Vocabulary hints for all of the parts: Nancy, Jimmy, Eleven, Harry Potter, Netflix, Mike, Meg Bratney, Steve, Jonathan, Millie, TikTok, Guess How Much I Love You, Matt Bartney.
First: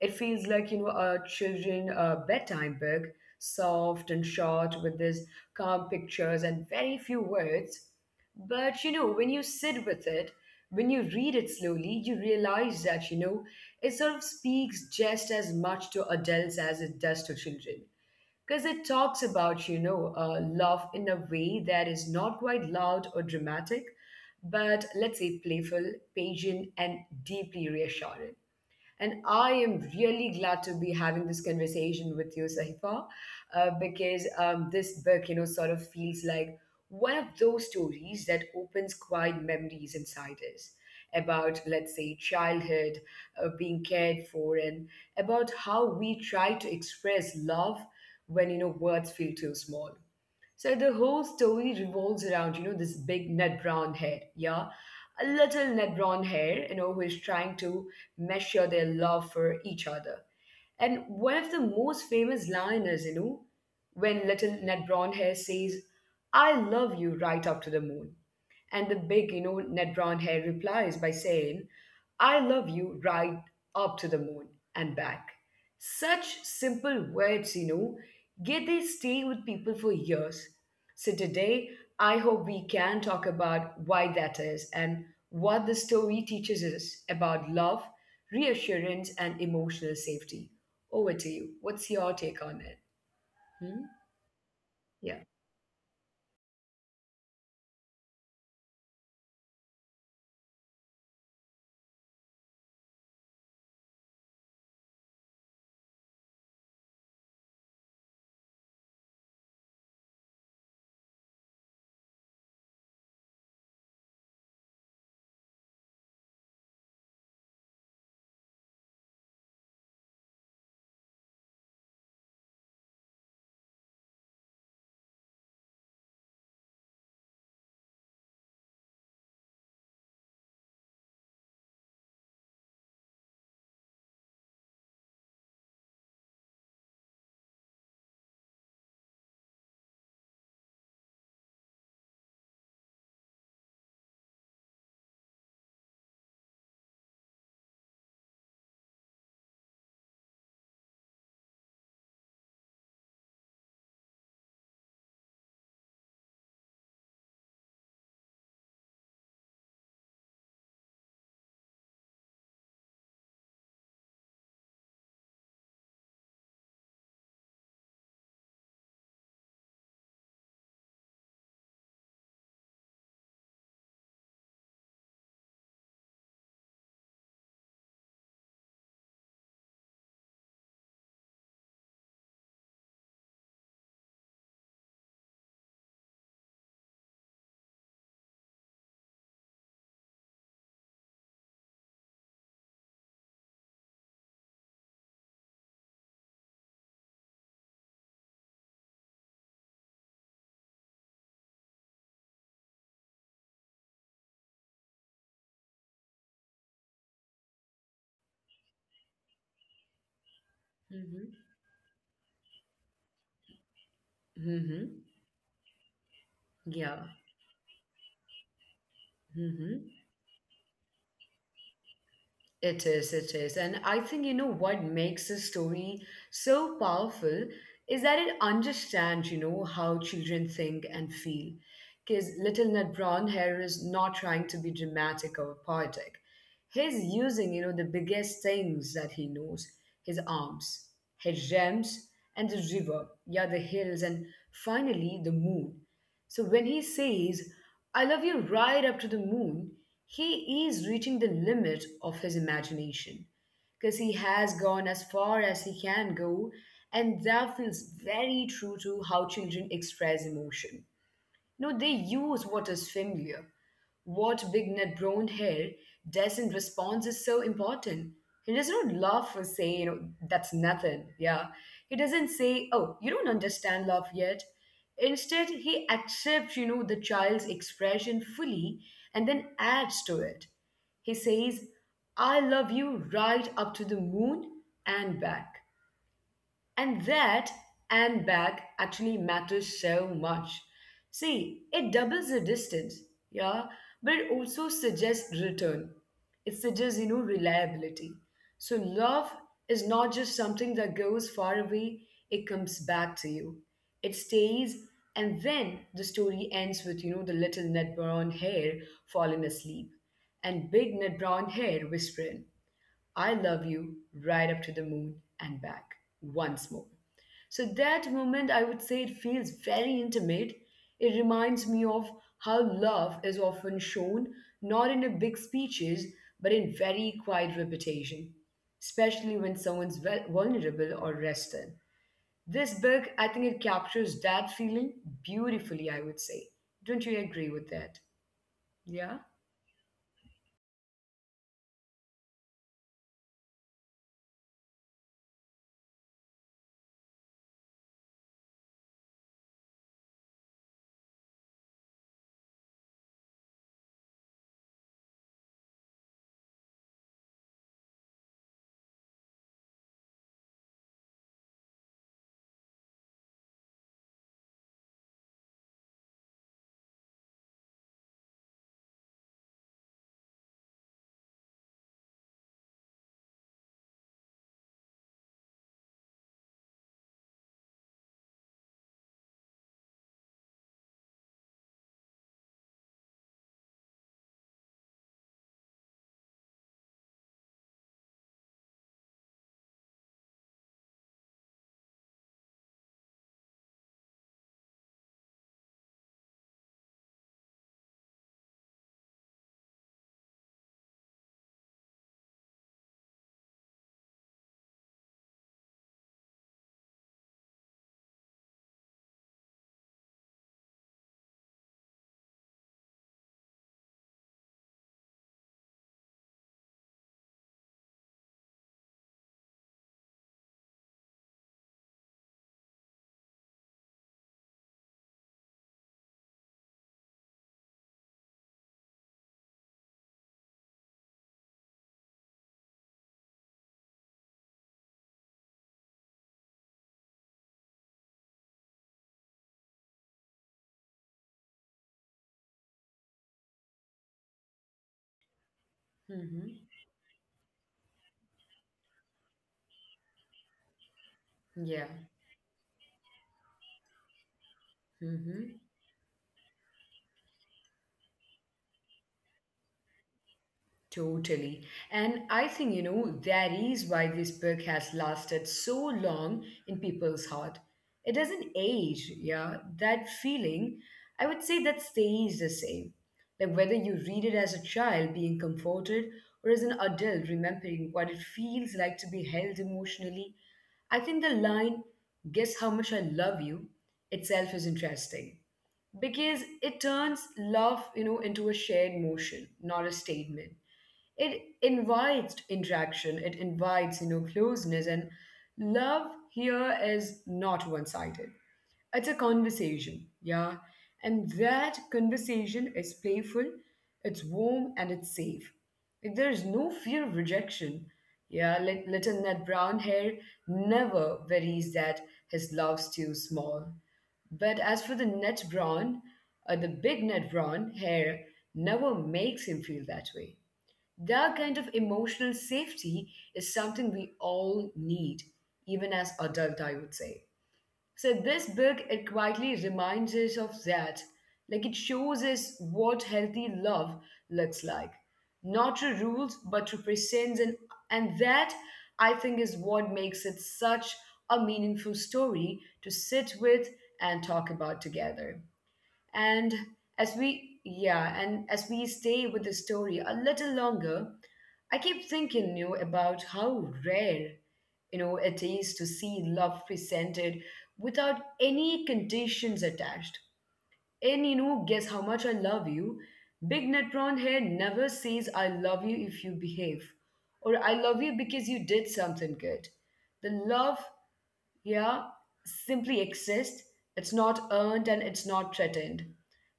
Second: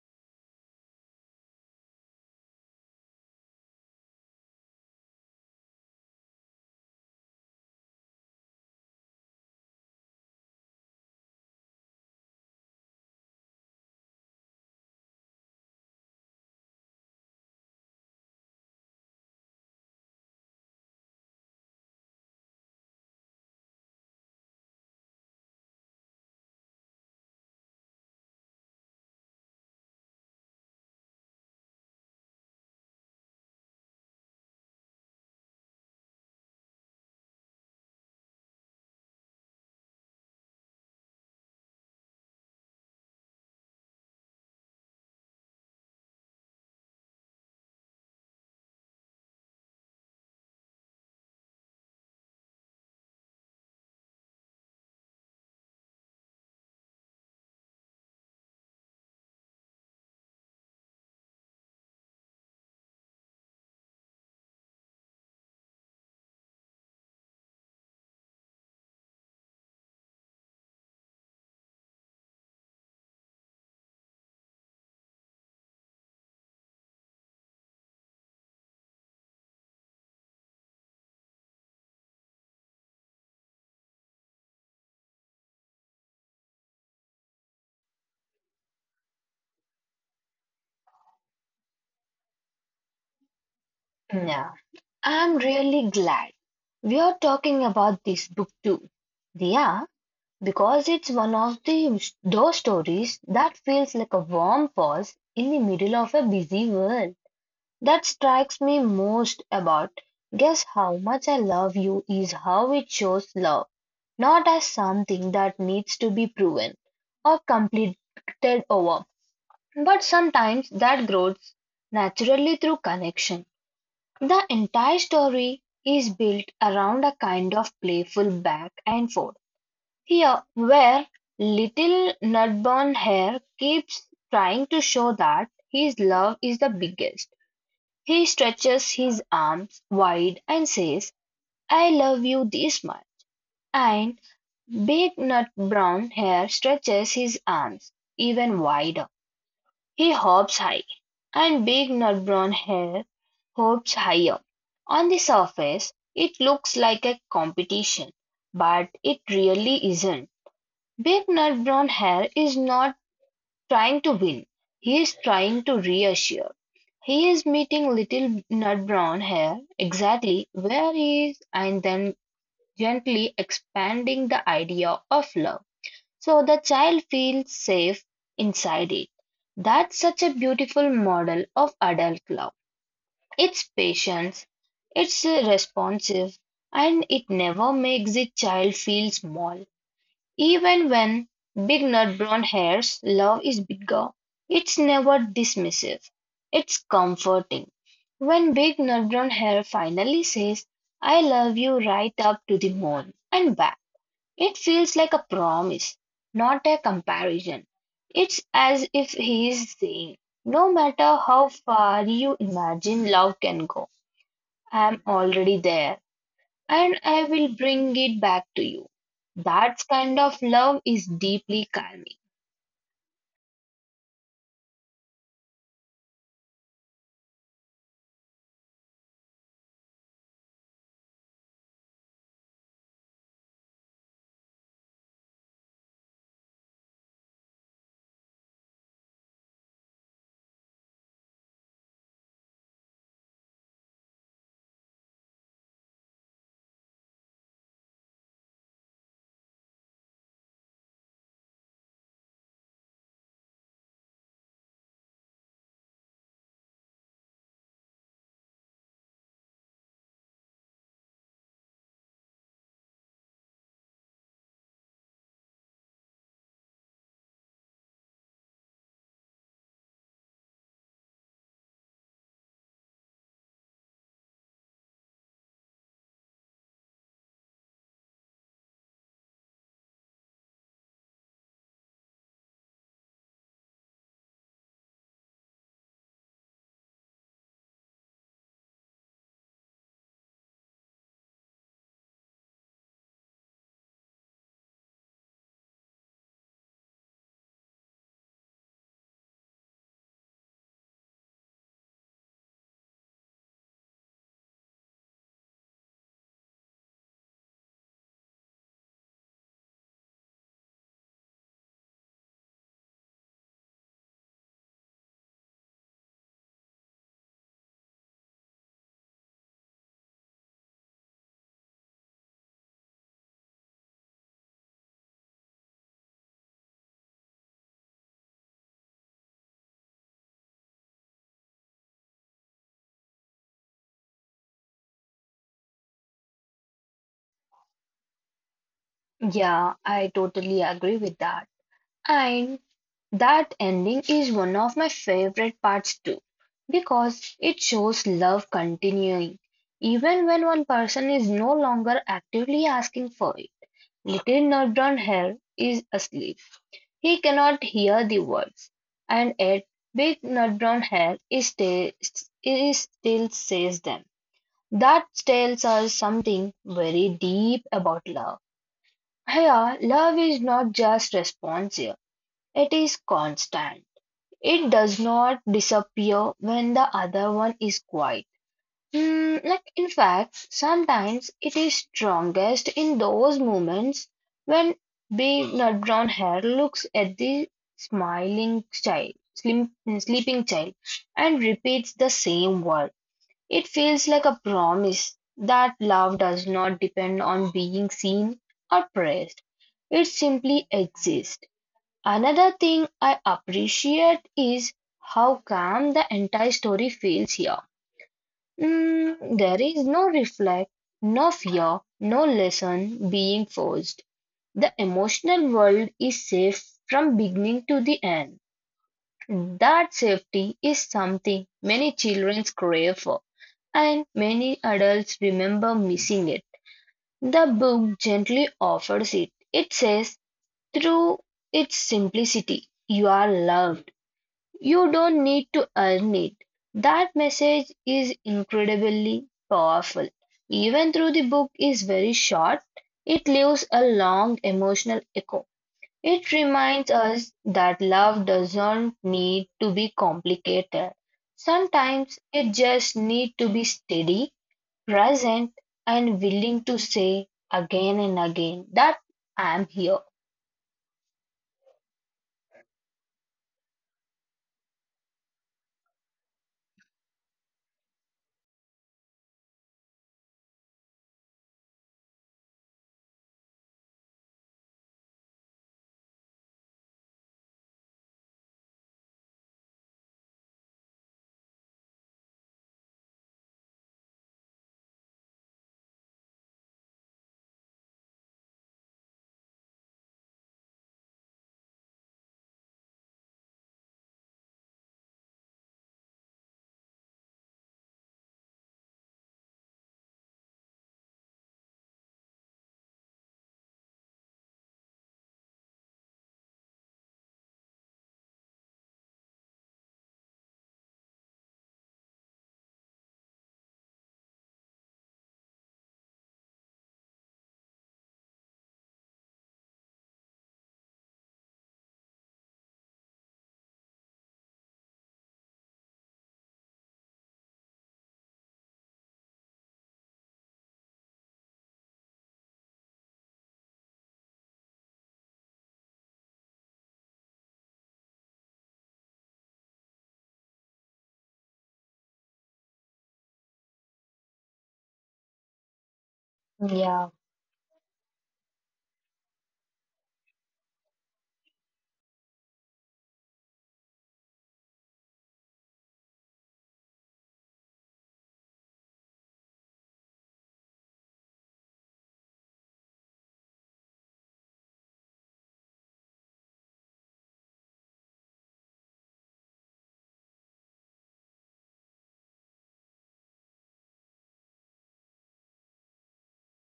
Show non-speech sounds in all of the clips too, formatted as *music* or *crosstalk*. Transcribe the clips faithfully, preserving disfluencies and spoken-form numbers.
it feels like, you know, a children uh, bedtime book, soft and short with these calm pictures and very few words. But, you know, when you sit with it, when you read it slowly, you realize that, you know, it sort of speaks just as much to adults as it does to children. Because it talks about, you know, uh, love in a way that is not quite loud or dramatic, but let's say playful, patient, and deeply reassuring. And I am really glad to be having this conversation with you, Sahifa, uh, because um, this book, you know, sort of feels like one of those stories that opens quiet memories inside us about, let's say, childhood, uh, being cared for, and about how we try to express love when, you know, words feel too small. So the whole story revolves around, you know, this big Ned Brown head, yeah? A little Ned Brown hair, you know, who is trying to measure their love for each other. And one of the most famous line is, you know, when little Ned Brown hair says, I love you right up to the moon. And the big, you know, Ned Brown hair replies by saying, I love you right up to the moon and back. Such simple words, you know, yet they stay with people for years. So today, I hope we can talk about why that is and what the story teaches us about love, reassurance, and emotional safety. Over to you. What's your take on it? Hmm? Yeah, Yeah. I'm really glad we are talking about this book too. Yeah, because it's one of the those stories that feels like a warm pause in the middle of a busy world. That strikes me most about Guess How Much I Love You is how it shows love, not as something that needs to be proven or completed over, but sometimes that grows naturally through connection. The entire story is built around a kind of playful back and forth here, where little Nutburn Hare keeps trying to show that his love is the biggest. He stretches his arms wide and says, I love you this much. And Big Nut Brown Hare stretches his arms even wider. He hops high, and big nut-brown hare hops higher. On the surface, it looks like a competition, but it really isn't. Big nut-brown hare is not trying to win. He is trying to reassure. He is meeting little nut-brown hare exactly where he is and then gently expanding the idea of love so the child feels safe inside it. That's such a beautiful model of adult love. It's patient, it's responsive, and it never makes the child feel small. Even when big nut brown hairs, love is bigger. It's never dismissive. It's comforting. When big nut brown hair finally says, I love you right up to the moon and back. It feels like a promise, not a comparison. It's as if he is saying, no matter Mm-hmm. how far you imagine love can go, I am Mm-hmm. already there and Yeah. I will bring it back to you. That Mm-hmm. kind of love is deeply calming. It is, it is. And I think, you know, what makes this story so powerful is that it understands, you know, how children think and feel. Because Little Ned Brown here is not trying to be dramatic or poetic. He's using, you know, the biggest things that he knows his arms, his gems, and the river, yeah, the hills, and finally the moon. So when he says, I love you right up to the moon, he is reaching the limit of his imagination because he has gone as far as he can go, and that feels very true to how children express emotion. No, they use what is familiar. What big net brown hair does in response is so important. He does not laugh or say, you know, that's nothing. Yeah. He doesn't say, oh, you don't understand love yet. Instead, he accepts, you know, the child's expression fully and then adds to it. He says, I love you right up to the moon and back. And that and back actually matters so much. See, it doubles the distance, yeah, but it also suggests return. It suggests, you know, reliability. So love is not just something that goes far away, it comes back to you. It stays, and then the story ends with, you know, the little net brown hair falling asleep and big net brown hair whispering, I love you, right up to the moon and back once more. So that moment, I would say it feels very intimate. It reminds me of how love is often shown, not in a big speeches, but in very quiet repetition, especially when someone's vul- vulnerable or rested. This book, I think it captures that feeling beautifully, I would say. Don't you agree with that? Yeah? Yeah, I totally agree with that. And that ending is one of my favorite parts too, because it shows love continuing, even when one person is no longer actively asking for it. Little Nardron Hare is asleep. He cannot hear the words, and yet Big Nardron Hare is still, is still says them. That tells us something very deep about love. Here, love is not just responsive, it is constant. It does not disappear when the other one is quiet. Mm, like in fact, sometimes it is strongest in those moments when big nut brown hair looks at the smiling child, slim, sleeping child, and repeats the same word. It feels like a promise that love does not depend on being seen or praised. It simply exists. Another thing I appreciate is how calm the entire story feels here. Mm, there is no reflect, no fear, no lesson being forced. The emotional world is safe from beginning to the end. That safety is something many children crave for, and many adults remember missing it. The book gently offers it. It says, through its simplicity, you are loved. You don't need to earn it. That message is incredibly powerful. Even though the book is very short, it leaves a long emotional echo. It reminds Mm-hmm. us that love doesn't need to be complicated. Yeah. Sometimes it just needs to be steady, present, Mm-hmm. and willing to say again and again that I'm here. Totally. And I think, you know, that is why this book has lasted so long in people's heart. It doesn't age, yeah. That feeling, I would say that stays the same. Like whether you read it as a child being comforted or as an adult remembering what it feels like to be held emotionally, I think the line, guess how much I love you, itself is interesting because it turns love, you know, into a shared motion, not a statement. It invites interaction. It invites, you know closeness. And love here is not one-sided, it's a conversation, yeah. And that conversation is playful, it's warm, and it's safe. Like, there is no fear of rejection, yeah. Lit- little Ned Brown hair never worries that his love's too small, but as for the Ned Brown, uh, the big Ned Brown hair never makes him feel that way. That kind of emotional safety is something we all need, even as adult, I would say. So this book, it quietly reminds us of that. Like it shows us what healthy love looks like. Not through rules, but through presence. And and that, I think, is what makes it such a meaningful story to sit with and talk about together. And Yeah. as we, yeah, and as we stay with the story a little longer, I keep thinking, you know, about how rare, you know, it is to see love presented without any conditions attached. And you know, guess how much I love you. Big Netron here never says I love you if you behave, or I love you because you did something good. The love, yeah, simply exist. It's not earned and it's not threatened.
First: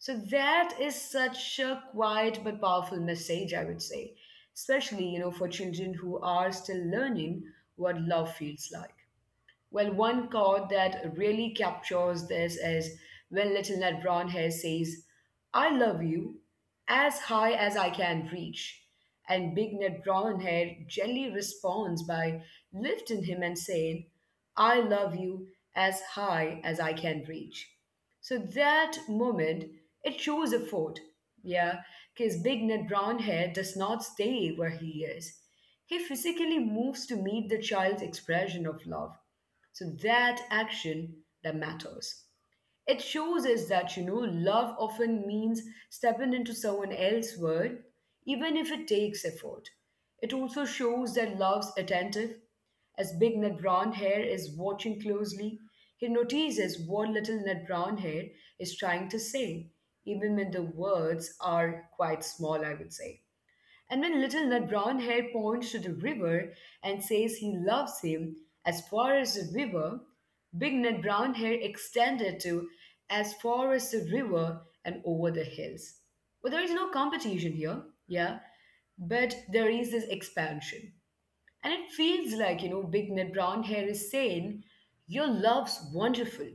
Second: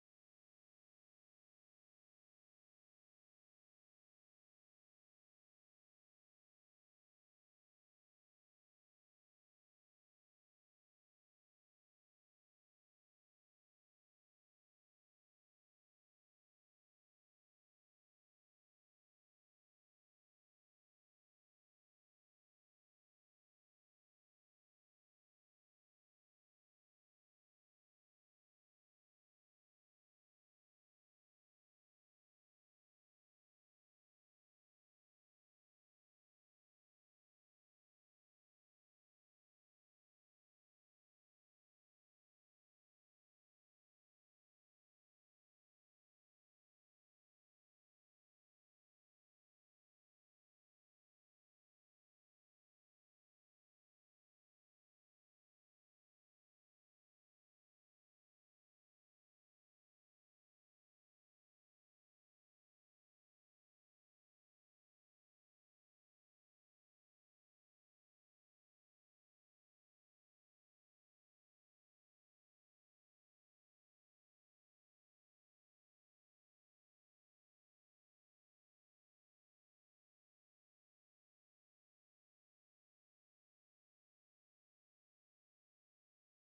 So that is such a quiet but powerful message, I would say, especially you know for children who are still learning what love feels like. Well, one quote that really captures this is when Little Ned Brownhair says, I love you as high as I can reach. And Big Ned Brownhair gently responds by lifting him and saying, I love you as high as I can reach. So that moment, it shows a effort. Yeah, because Big Ned Brownhair does not stay where he is. He physically moves to meet the child's expression of love. So that action that matters. It shows us that, you know, love often means stepping into someone else's world, even if it takes effort. It also shows that love's attentive, as Big Ned Brown Hair is watching closely. He notices what Little Ned Brown Hair is trying to say, even when the words are quite small, I would say. And when Little Nut Brown Hair points to the river and says he loves him as far as the river, Big Nut Brown Hair extended to as far as the river and over the hills. But there is no competition here, yeah, but there is this expansion. And it feels like, you know, Big Nut Brown Hair is saying, your love's wonderful,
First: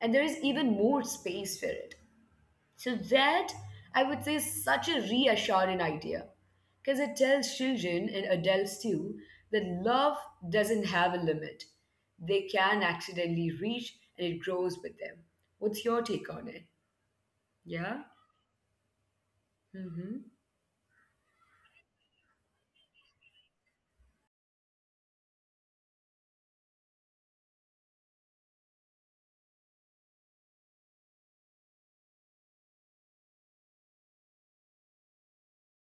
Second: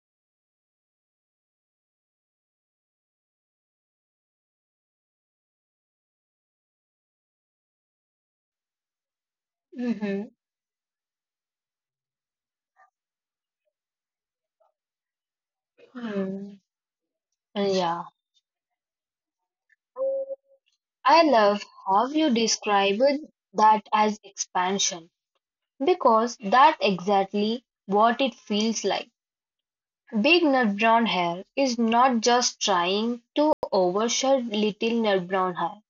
and there is even more space for it. So that I would say is such a reassuring idea because it tells children and adults too that love Hmm. doesn't have a limit. They can accidentally reach and it grows with them. What's your take on it? Yeah? Yeah. Mm-hmm. I love how you described that as expansion because that's exactly what it feels like. Big nut brown hair is not just trying to overshadow little nut brown hair.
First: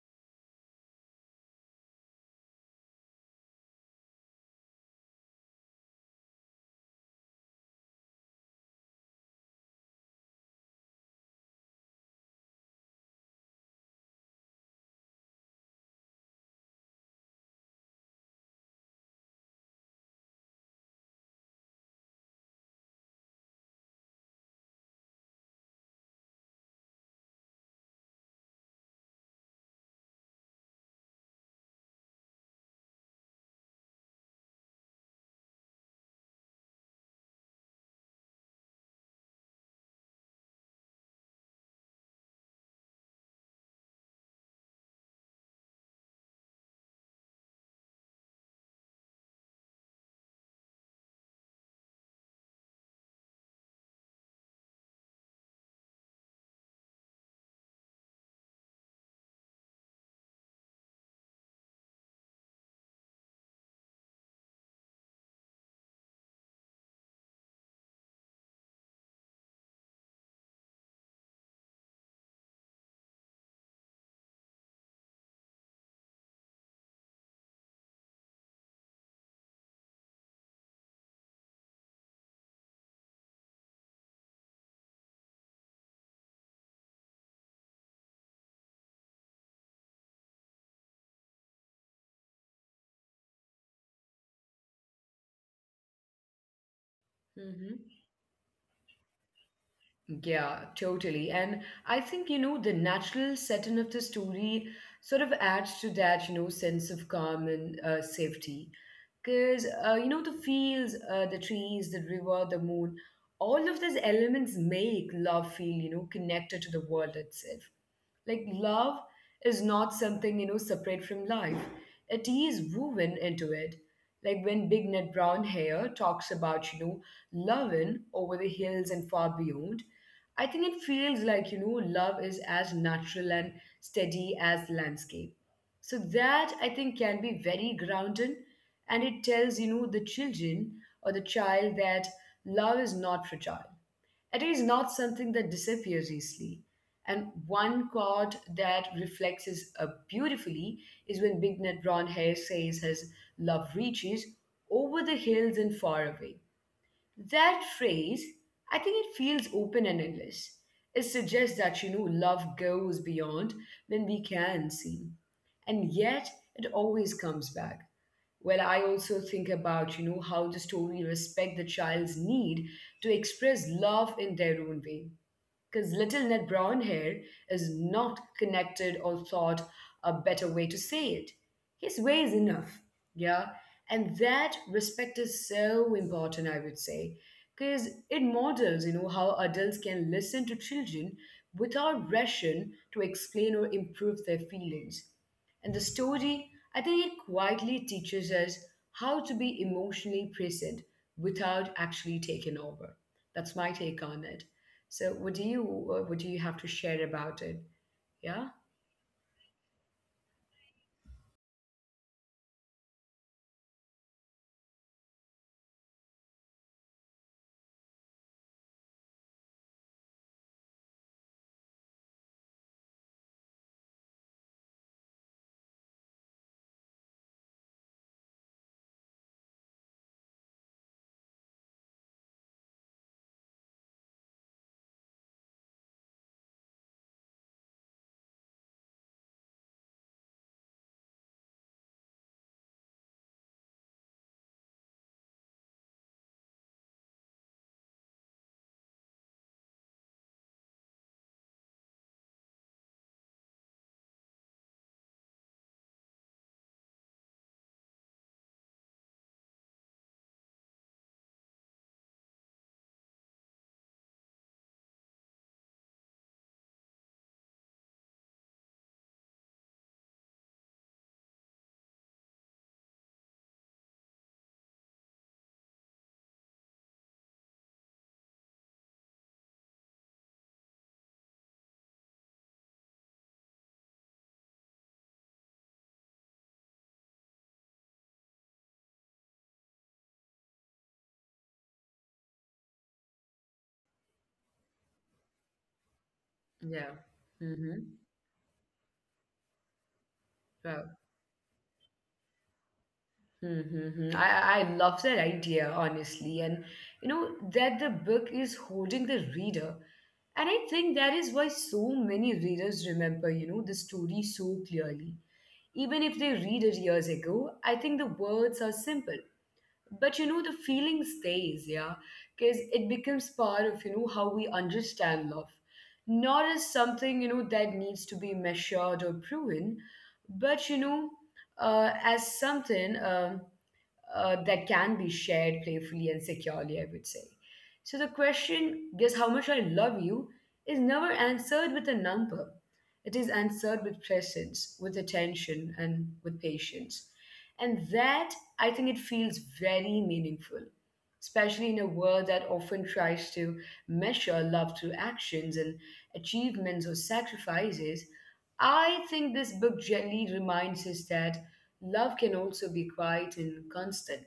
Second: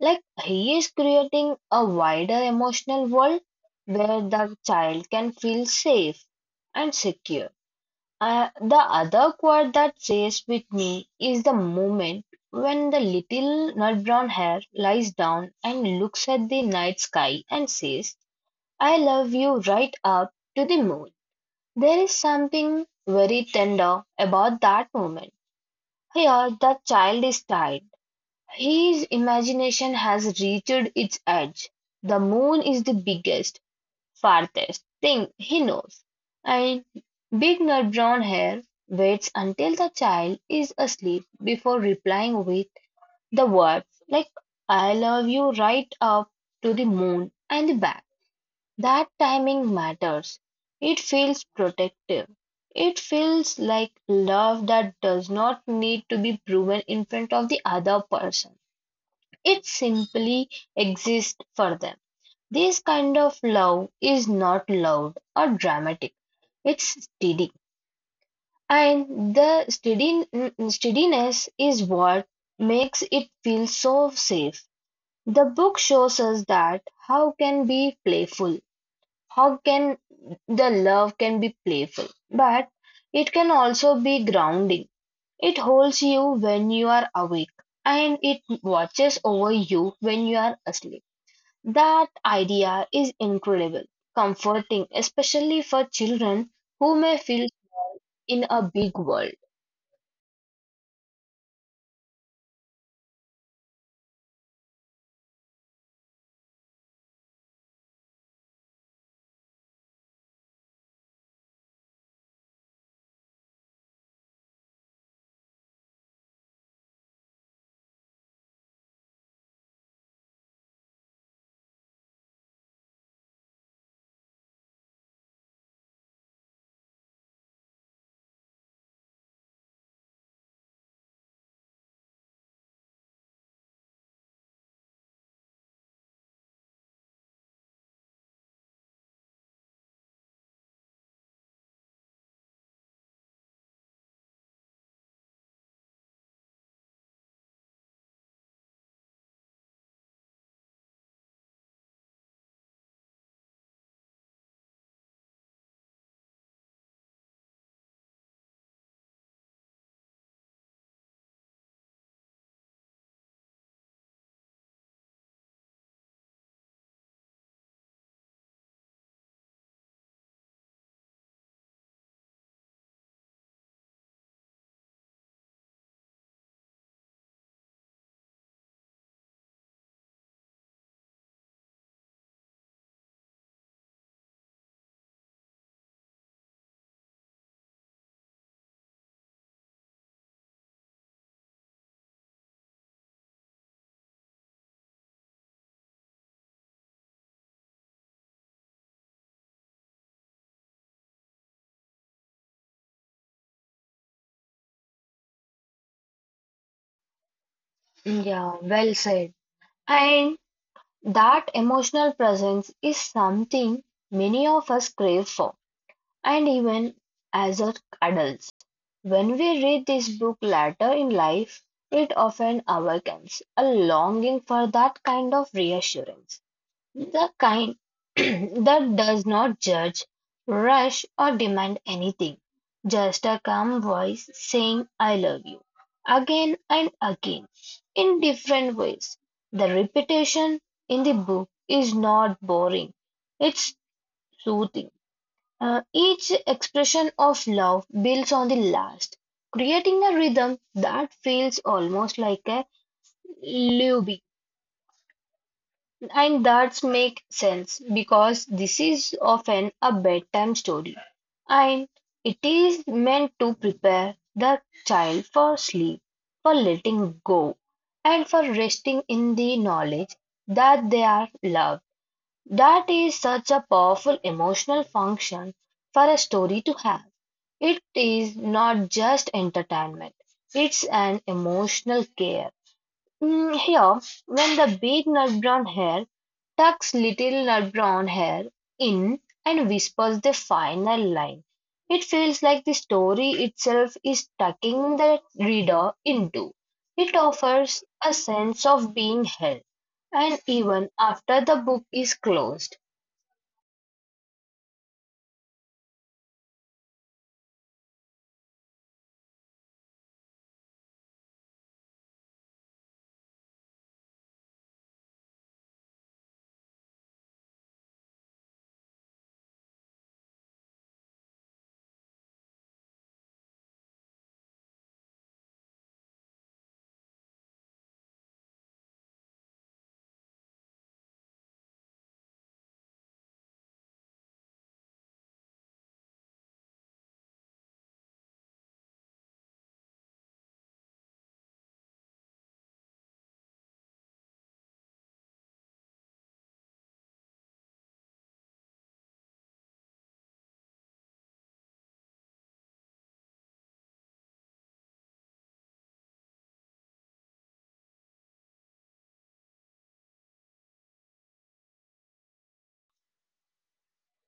Like he is creating a wider emotional world where the child can feel safe and secure. Uh, the other quote that stays with me is the moment when the little nut brown hare lies down and looks at the night sky and says, I love you right up to the moon. There is something very tender about that moment. Here, the child is tired. His imagination has reached its edge. The moon is the biggest farthest thing he knows, and big nut brown hair waits until the child is asleep before replying with the words like I love you right up to the moon and back. That timing matters. It feels protective. It feels like love that does not need to be proven in front of the other person. It simply exists for them. This kind of love is not loud or dramatic. It's steady. And the steady, mm, steadiness is what makes it feel so safe. The book shows us that how can be playful, how can the love can be playful, but it can also be grounding. It holds you when you are awake and it watches over you when you are asleep. That idea is incredible, comforting, especially for children who may feel Mm-hmm. in a big world. Yeah, totally. And I think, you know, the natural setting of the story sort of adds to that, you know, sense of calm and uh, safety. Because, uh, you know, the fields, uh, the trees, the river, the moon, all of those elements make love feel, you know, connected to the world itself. Like love is not something, you know, separate from life. It is woven into it. Like when Big Ned Brown Hair talks about, you know, loving over the hills and far beyond, I think it feels like, you know, love is as natural and steady as landscape. So that I think can be very grounding and it tells, you know, the children or the child that love is not fragile. It is not something that disappears easily. And one chord that reflects this uh, beautifully is when Big Nut Brown Hair says his love reaches over the hills and far away. That phrase, I think it feels open and endless. It suggests that, you know, love goes beyond when we can see. And yet, it always comes back. Well, I also think about, you know, how the story respect the child's need to express love in their own way because little Ned Brown hair is not connected or thought a better way to say it. His way is enough, yeah? And that respect is so important, I would say, because it models, you know, how adults can listen to children without rushing to explain or improve their feelings. And the story, I think it quietly teaches us how to be emotionally present without actually taking over. That's my take on it. So what do you uh, what do you have to share about it? Yeah. Yeah, well said. And that emotional presence is something many of us crave for, and even as a- adults. When we read this book later in life, it often awakens a longing for that kind of reassurance. The kind *clears throat* that does not judge, rush, or demand anything. Just a calm voice saying, I love you, again and again, in different ways. The repetition in the book is not boring, it's soothing. Uh, each expression of love builds on the last, creating a rhythm that feels almost like a lullaby. And that makes sense because this is often a bedtime story and it is meant to prepare the child for sleep, for letting go, and for resting in the knowledge that they are loved. That is such a powerful emotional function for a story to have. It is not just entertainment, it's an emotional care. Mm, here, when the big nut brown hare tucks little nut brown hare in and whispers the final line, it feels like the story itself is tucking the reader into. Yeah. It Mm-hmm. offers a sense of being held, and even Well, after the book is closed. Mm-hmm. I I love that idea honestly, and you know that the book is holding the reader, and I think that is why so many readers remember you know the story so clearly, even if they read it years ago. I think the words are simple, but you know the feeling stays, yeah, because it becomes part of you know how we understand love, not as something you know that needs to be measured or proven, but you know uh, as something um uh, that can be shared playfully and securely, I would say. So the question, guess how much I love you, is never answered with a number. It is answered with presence, with attention, and with patience. And that, I think, it feels very meaningful, especially in a world that often tries to measure love through actions and achievements or sacrifices. I think this book gently reminds us that love can also be quiet and constant.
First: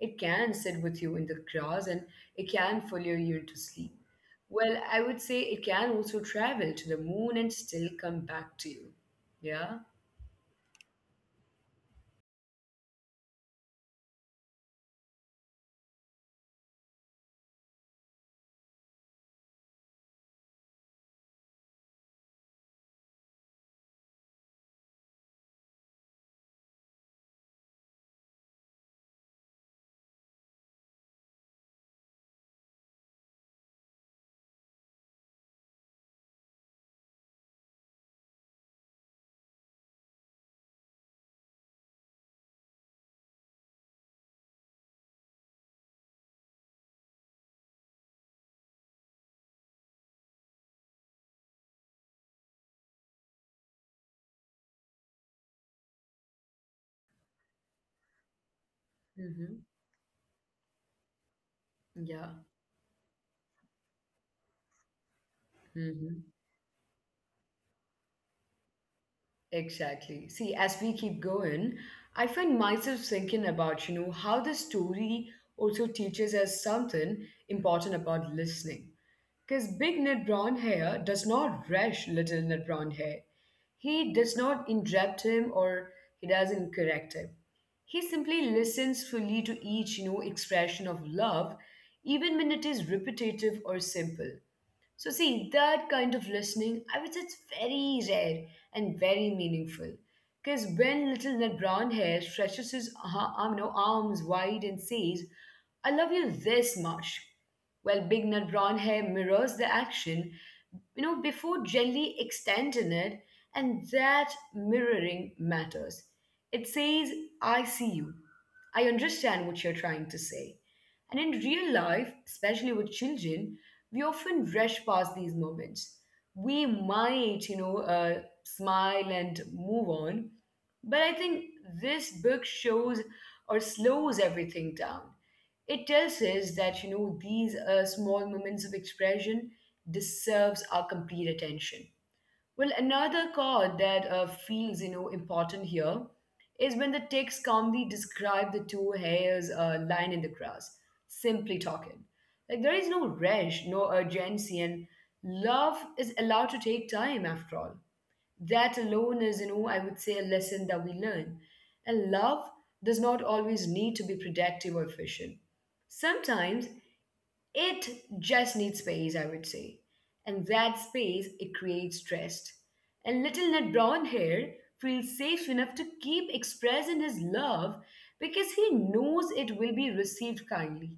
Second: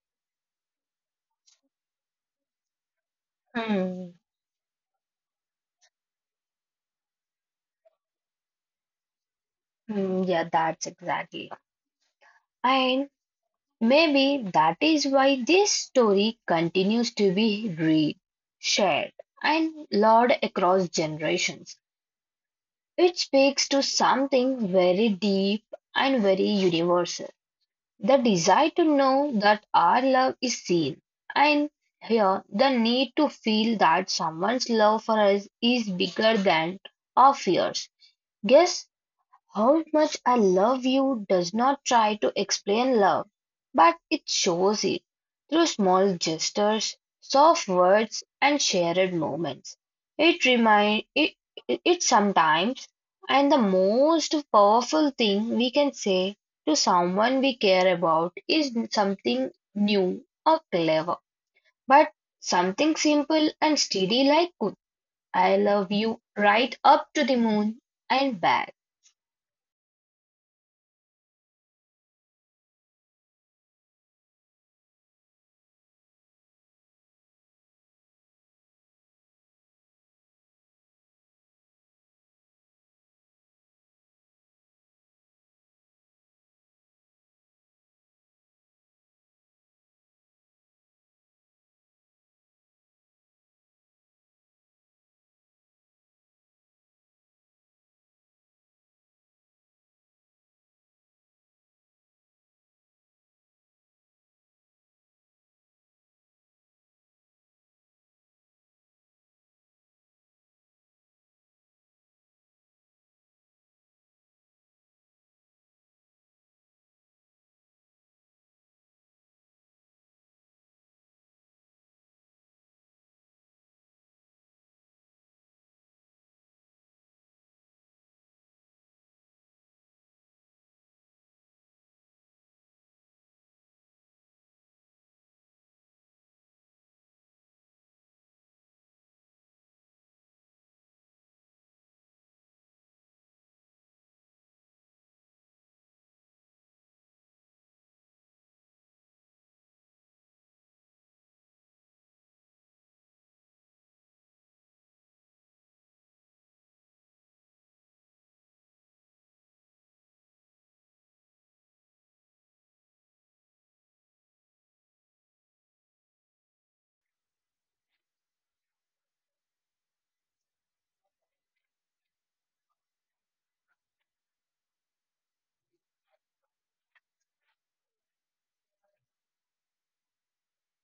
It can sit with you in the grass and it can follow you into sleep. Hmm. Well, I would say it can also travel to the moon and still come back to you. Yeah? Hmm, yeah, that's exactly. And maybe that is why this story continues to be read, shared, and loved across generations. It speaks to something very deep and very universal, the desire to know that our love is seen, and here the need to feel that someone's love for us is bigger than our fears. Yes, how much I love you does not try to explain love, but it shows it through small gestures, soft words, and shared moments. It remind it, it, it sometimes and the most powerful thing we can say to someone we care about is something Mm-hmm. new or clever, but Yeah. something simple and steady like I love Mm-hmm. you right up to the moon and back. Exactly. See, as we keep going, I find myself thinking about, you know, how the story also teaches us something important about listening. Because big Ned Brown Hair does not rush little Ned Brown Hair. He does not interrupt him or he doesn't correct him. He simply listens fully to each, you know, expression of love, even when it is repetitive or simple. So, see, that kind of listening, I would say it's very rare and very meaningful. Because when little Ned Brown Hair stretches his uh, um, no, arms wide and says, I love you this much, while Big Nut Brown Hair mirrors the action, you know, before gently extending it, and that mirroring matters. It says, I see you. I understand what you're trying to say. And in real life, especially with children, we often rush past these moments. We might, you know, uh, smile and move on. But I think this book shows or slows everything down. It tells us that, you know, these uh, small moments of expression deserves our complete attention. Well, another chord that uh, feels, you know, important here is when the text calmly describe the two hairs uh, lying in the grass, simply talking. Like there is no rush, no urgency, and love is allowed to take time after all. That alone is, you know, I would say a lesson that we learn. And love does not always need to be productive or efficient. Sometimes it just needs space, I would say. And that space, it creates trust. And little Ned Brown here feels safe enough to keep expressing his love because he knows it will be received kindly.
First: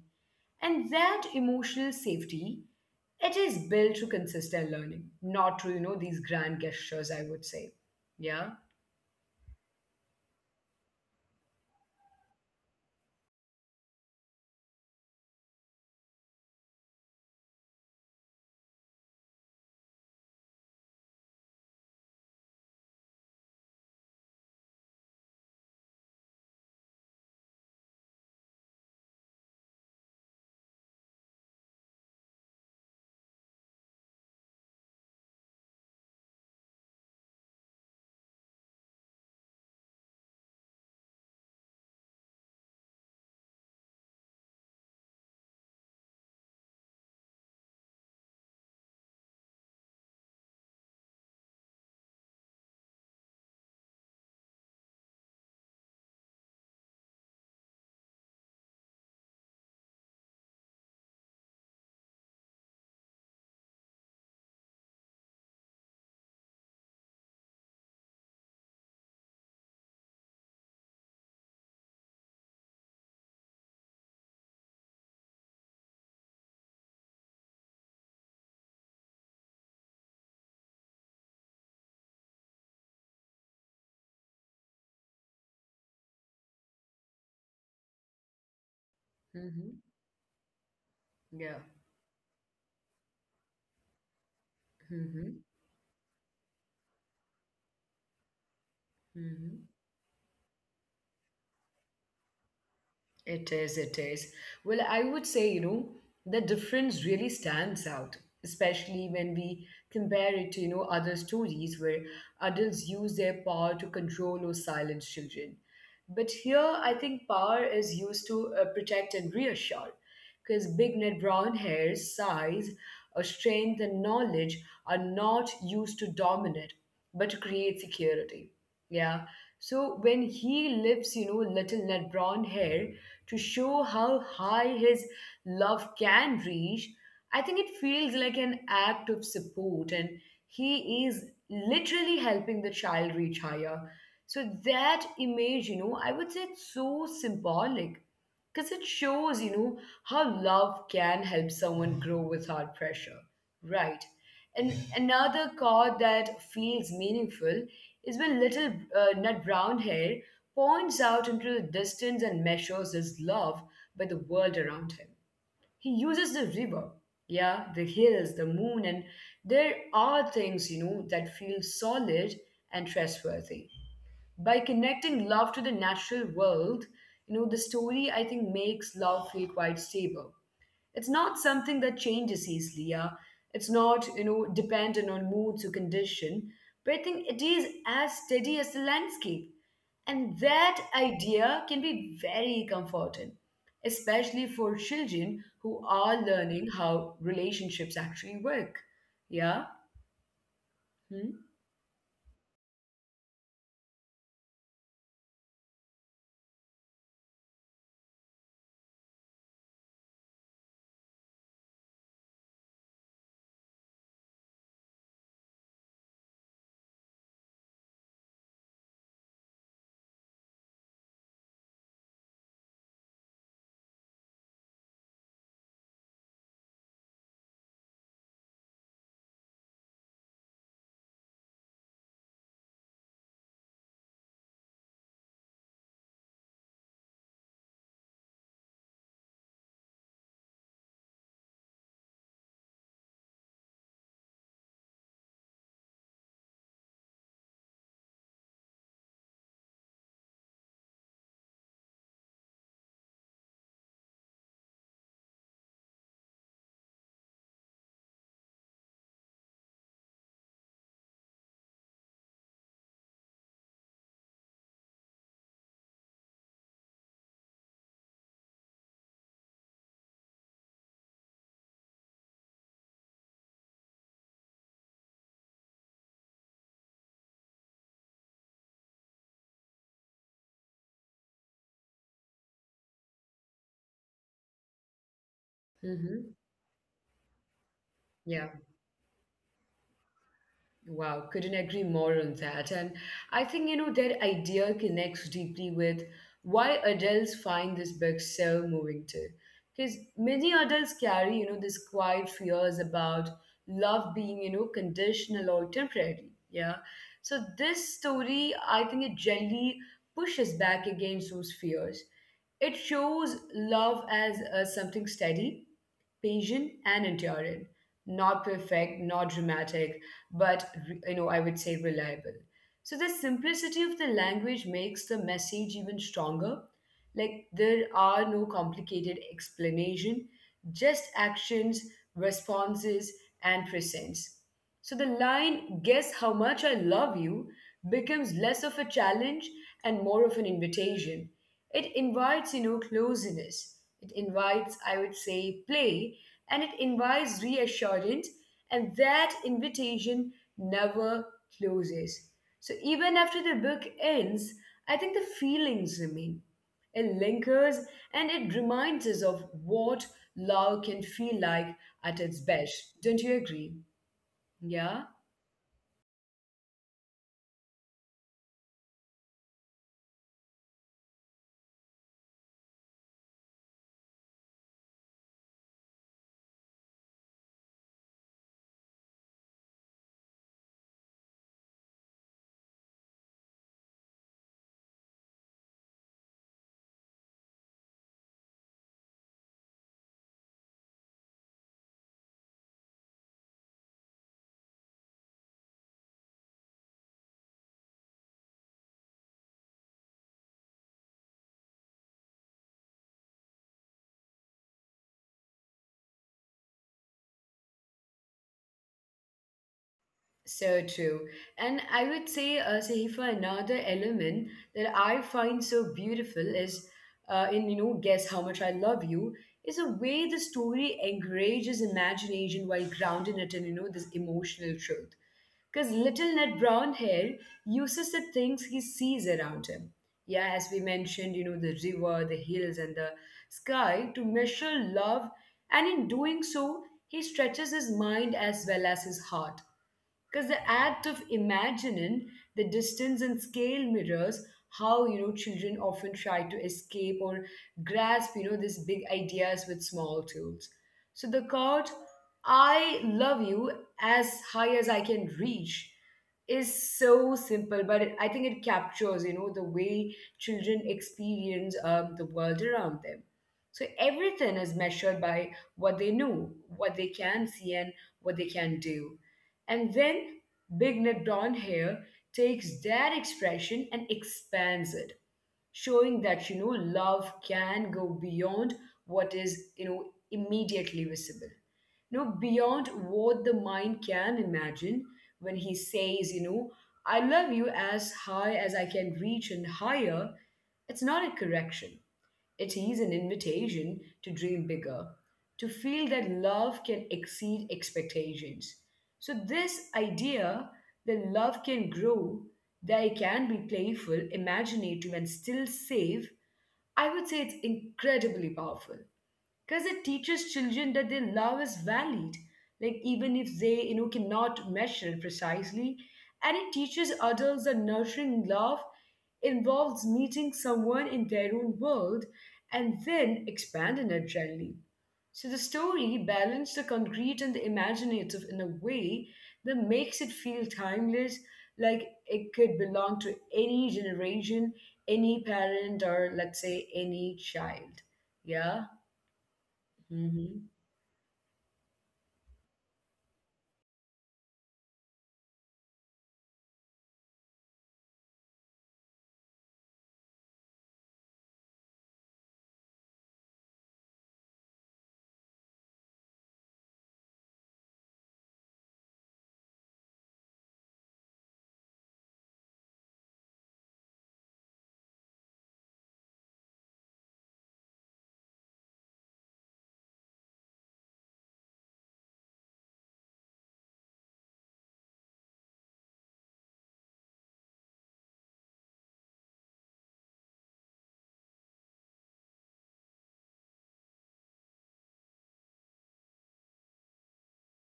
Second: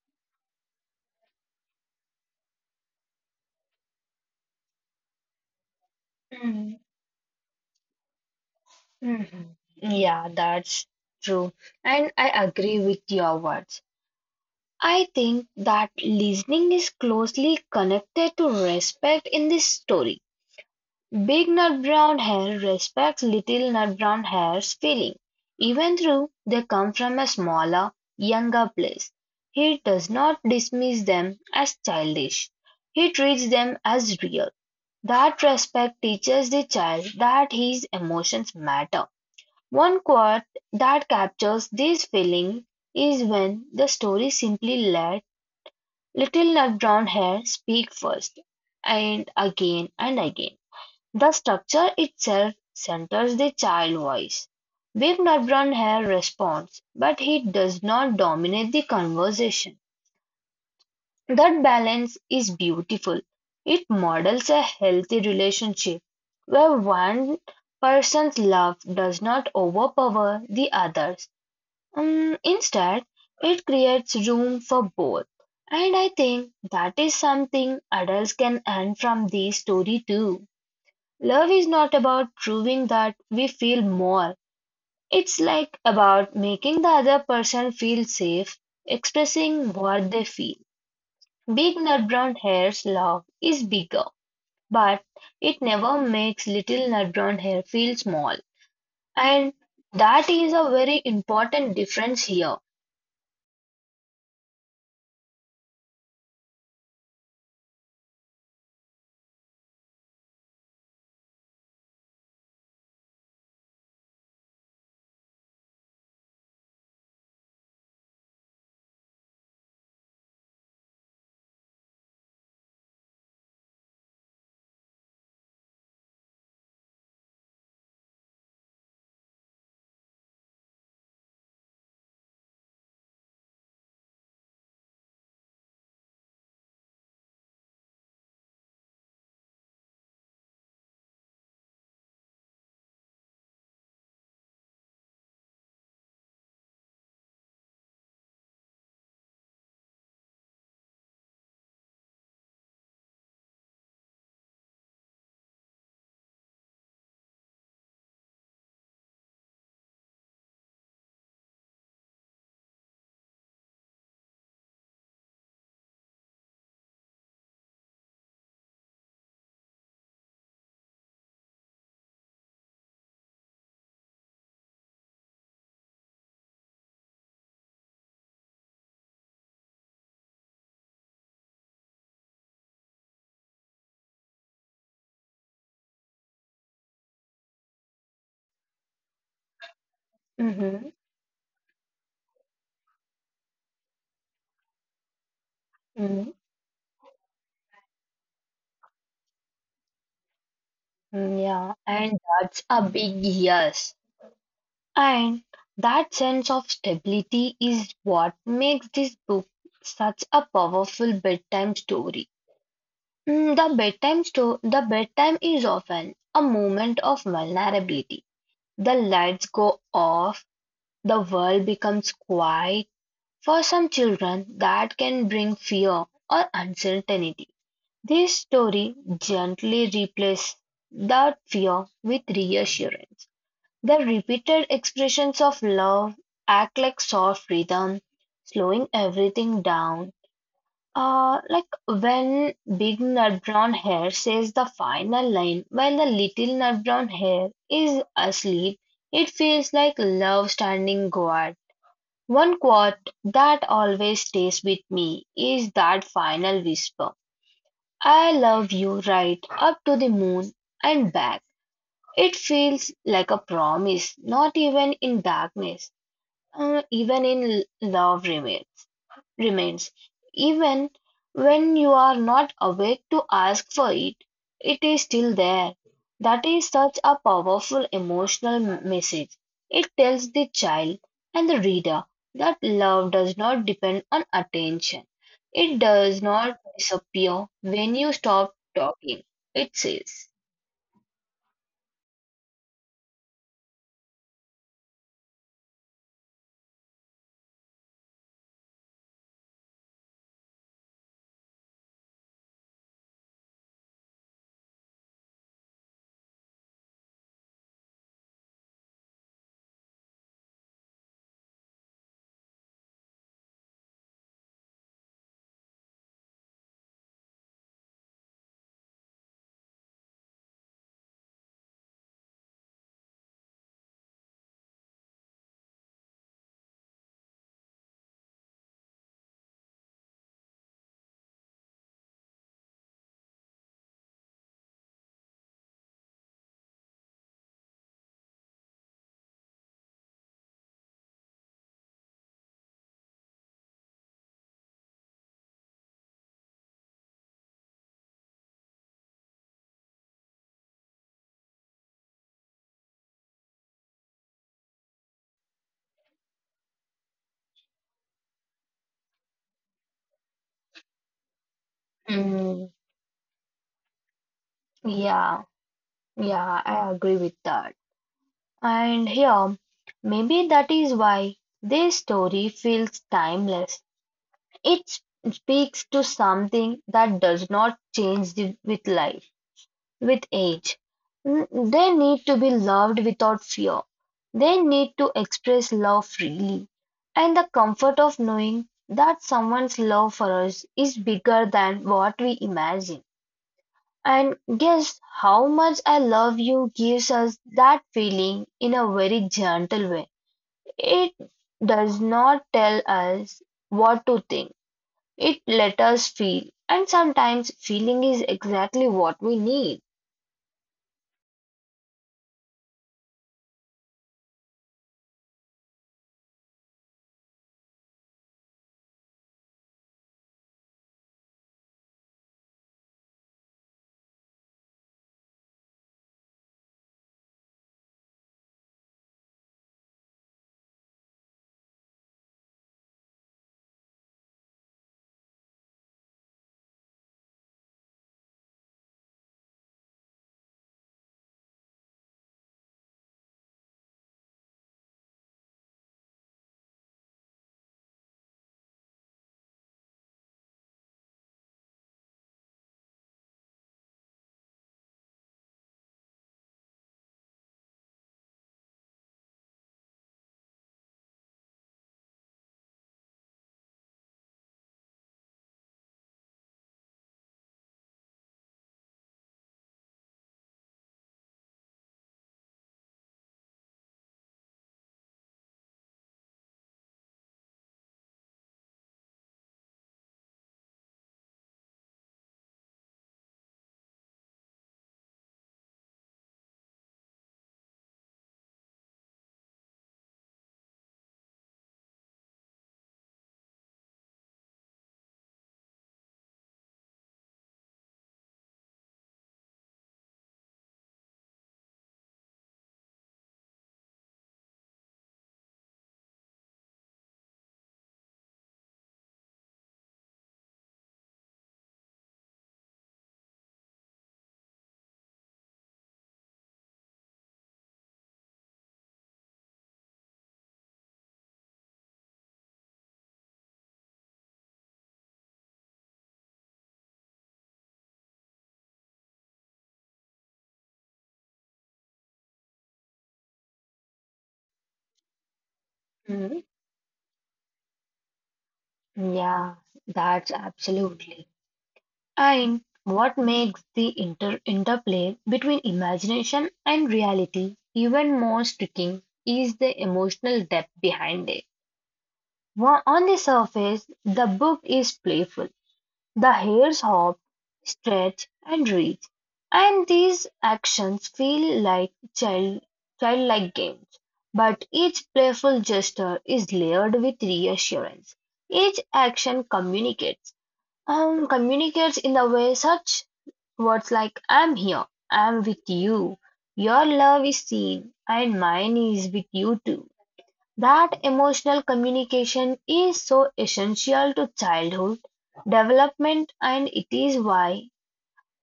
And that emotional safety, it is built through consistent learning, not through, you know, these grand gestures, I would say. Yeah. Mhm. Yeah, that's true. And I agree with your words. I think that listening is closely connected to respect in this story. Big Nut Brown Hare respects Little Nut Brown Hare's feeling, even though they come from a smaller, younger place. He does not dismiss them as childish. He treats them as real. That respect teaches the child that his emotions matter. One quote that captures this feeling is when the story simply let Little Nut Brown Hair speak first, and again and again. The structure itself centers the child voice. Big Nut Brown Hair responds, but he does not dominate the conversation. That balance is beautiful. It models a healthy relationship where one person's love does not overpower the others. Um, instead, it creates room for both. And I think that is something adults can learn from this story too. Love is not about proving that we feel more. It's like about making the other person feel safe, expressing Mm-hmm. what they feel. Yeah. Big nut brown hair's love is bigger, but Mm-hmm. it never makes little nut brown hair feel small. Mm-hmm. And that is a very important difference here. It is, it is. Well, I would say, you know, the difference really stands out, especially when we compare it to, you know, other stories where adults use their power to control or silence children. But here, I think power is used to uh, protect and reassure, because big net brown hair, size, uh, strength, and knowledge are not used to dominate, but to create security. Yeah. So when he lifts, you know, little net brown hair to show how high his love can reach, I think it feels like an act of support, and he is literally helping the child reach higher. So, that image, you know, I would say it's so symbolic because it shows, you know, how love can help someone grow without pressure, right? And another card that feels meaningful is when little uh, Nut Brown Hair points out into the distance and measures his love by the world around him. He uses the river, yeah, the hills, the moon, and there are things, you know, that feel solid and trustworthy. By connecting love to the natural world, you know, the story I think makes love feel quite stable. It's not something that changes easily. Yeah, it's not, you know dependent on moods or condition, but I think it is as steady as the landscape, and that Mhm. idea can be very comforting, especially for children who are Mhm. learning how relationships actually work. Yeah. Hmm? Mm, yeah, and that's a big yes. And that sense of stability is what makes this book such a powerful bedtime story. Mm, The bedtime sto- the bedtime is often a moment of vulnerability. The lights go off, the world becomes quiet. For some children, that can bring fear or uncertainty. This story gently replaces that fear with reassurance. The repeated expressions of love act like soft rhythm, slowing everything down. Uh, like when big nut brown hair says the final line while the little nut brown hair is asleep, it feels like love standing guard. One quote that always stays with me is that final whisper I love you right up to the moon and back. It feels like a promise, not even in darkness, uh, even in love remains, remains. Even when you are not awake to ask for it, it is still there. That is such a powerful emotional m- message. It tells the child and the reader that love does not depend on attention. It does Mm-hmm. not disappear when you Yeah. stop talking, it says. Wow, couldn't agree more on that. And I think, you know, that idea connects deeply with why adults find this book so moving too. Because many adults carry, you know, this quiet fears about love being, you know, conditional or temporary. Yeah. So this story, I think it gently pushes back against those fears. It shows love as uh, something steady, patient, and enduring. Not perfect, not dramatic, but re- you know, I would say reliable. So the simplicity of the language makes the message even stronger. Like there are no complicated explanation, just actions, responses, and presence. So the line, guess how much I love you, becomes less of a challenge and more of an invitation. It invites, you know, closeness. It invites, I would say, play, and it invites reassurance, and that invitation never closes. So even after the book ends, I think the feelings remain. It lingers and it reminds us of what love can feel like at its Mm, best. Don't you agree? Yeah? yeah. Yeah, I agree with that. And here, maybe that is why this story feels timeless. It s- speaks to something that does not change the- with life, with age. N- They need to be loved without fear. They need to express love freely. And the comfort of knowing that someone's love for us is bigger than what we imagine. And "Guess How Much I Love You" gives us that feeling in a very gentle way. It does not tell us what to think, it let us feel. And sometimes feeling is exactly what we need. So true. And I would say, uh, Sahifa, another element that I find so beautiful is, uh, in, you know, Guess How Much I Love You, is a way the story encourages imagination while grounding it in, you know, this emotional truth. Because little Ned Brown here uses the things he sees around him. Yeah, as we mentioned, you know, the river, the hills, and the sky to measure love. And in doing so, he stretches his mind as well as his heart, because the act of imagining the distance and scale mirrors how, you know children often try to escape or grasp, you know these big ideas with small tools. So the quote, "I love you as high as I can reach," is so simple, but it, I think it captures, you know the way children experience um, the world around them. So everything is measured by what they know, what they can see, and what they can do. And then Big Net Blonde Hair takes that expression and expands it, showing that, you know, love can go beyond what is, you know, immediately visible. You know, beyond what the mind can imagine, when he says, you know, I love you as high as I can reach and higher, it's not a correction. It is an invitation to dream bigger, to feel that love can exceed expectations. So, this idea that love can grow, that it can be playful, imaginative, and still safe, I would say it's incredibly powerful because it teaches children that their love is valid, like even if they, you know cannot measure precisely, and it teaches adults that nurturing love involves meeting someone in their own world and then expanding it gently. So the story balances the concrete and the imaginative in a way that makes it feel timeless, like it could belong to any generation, any Mhm. parent, or let's say any child. Yeah, Yeah. that's absolutely. Mhm. And what makes the inter interplay between imagination and reality even more striking is the emotional depth behind it. Wa- On the surface, the book is playful: the hairs hop, stretch, and reach, and these actions feel like child, childlike games. But each playful gesture is layered with reassurance. Each action communicates, um, communicates in the way such words like "I'm here," "I'm with you," "Your love is seen," and "Mine is with you too." That emotional communication is so essential to childhood development, and it is why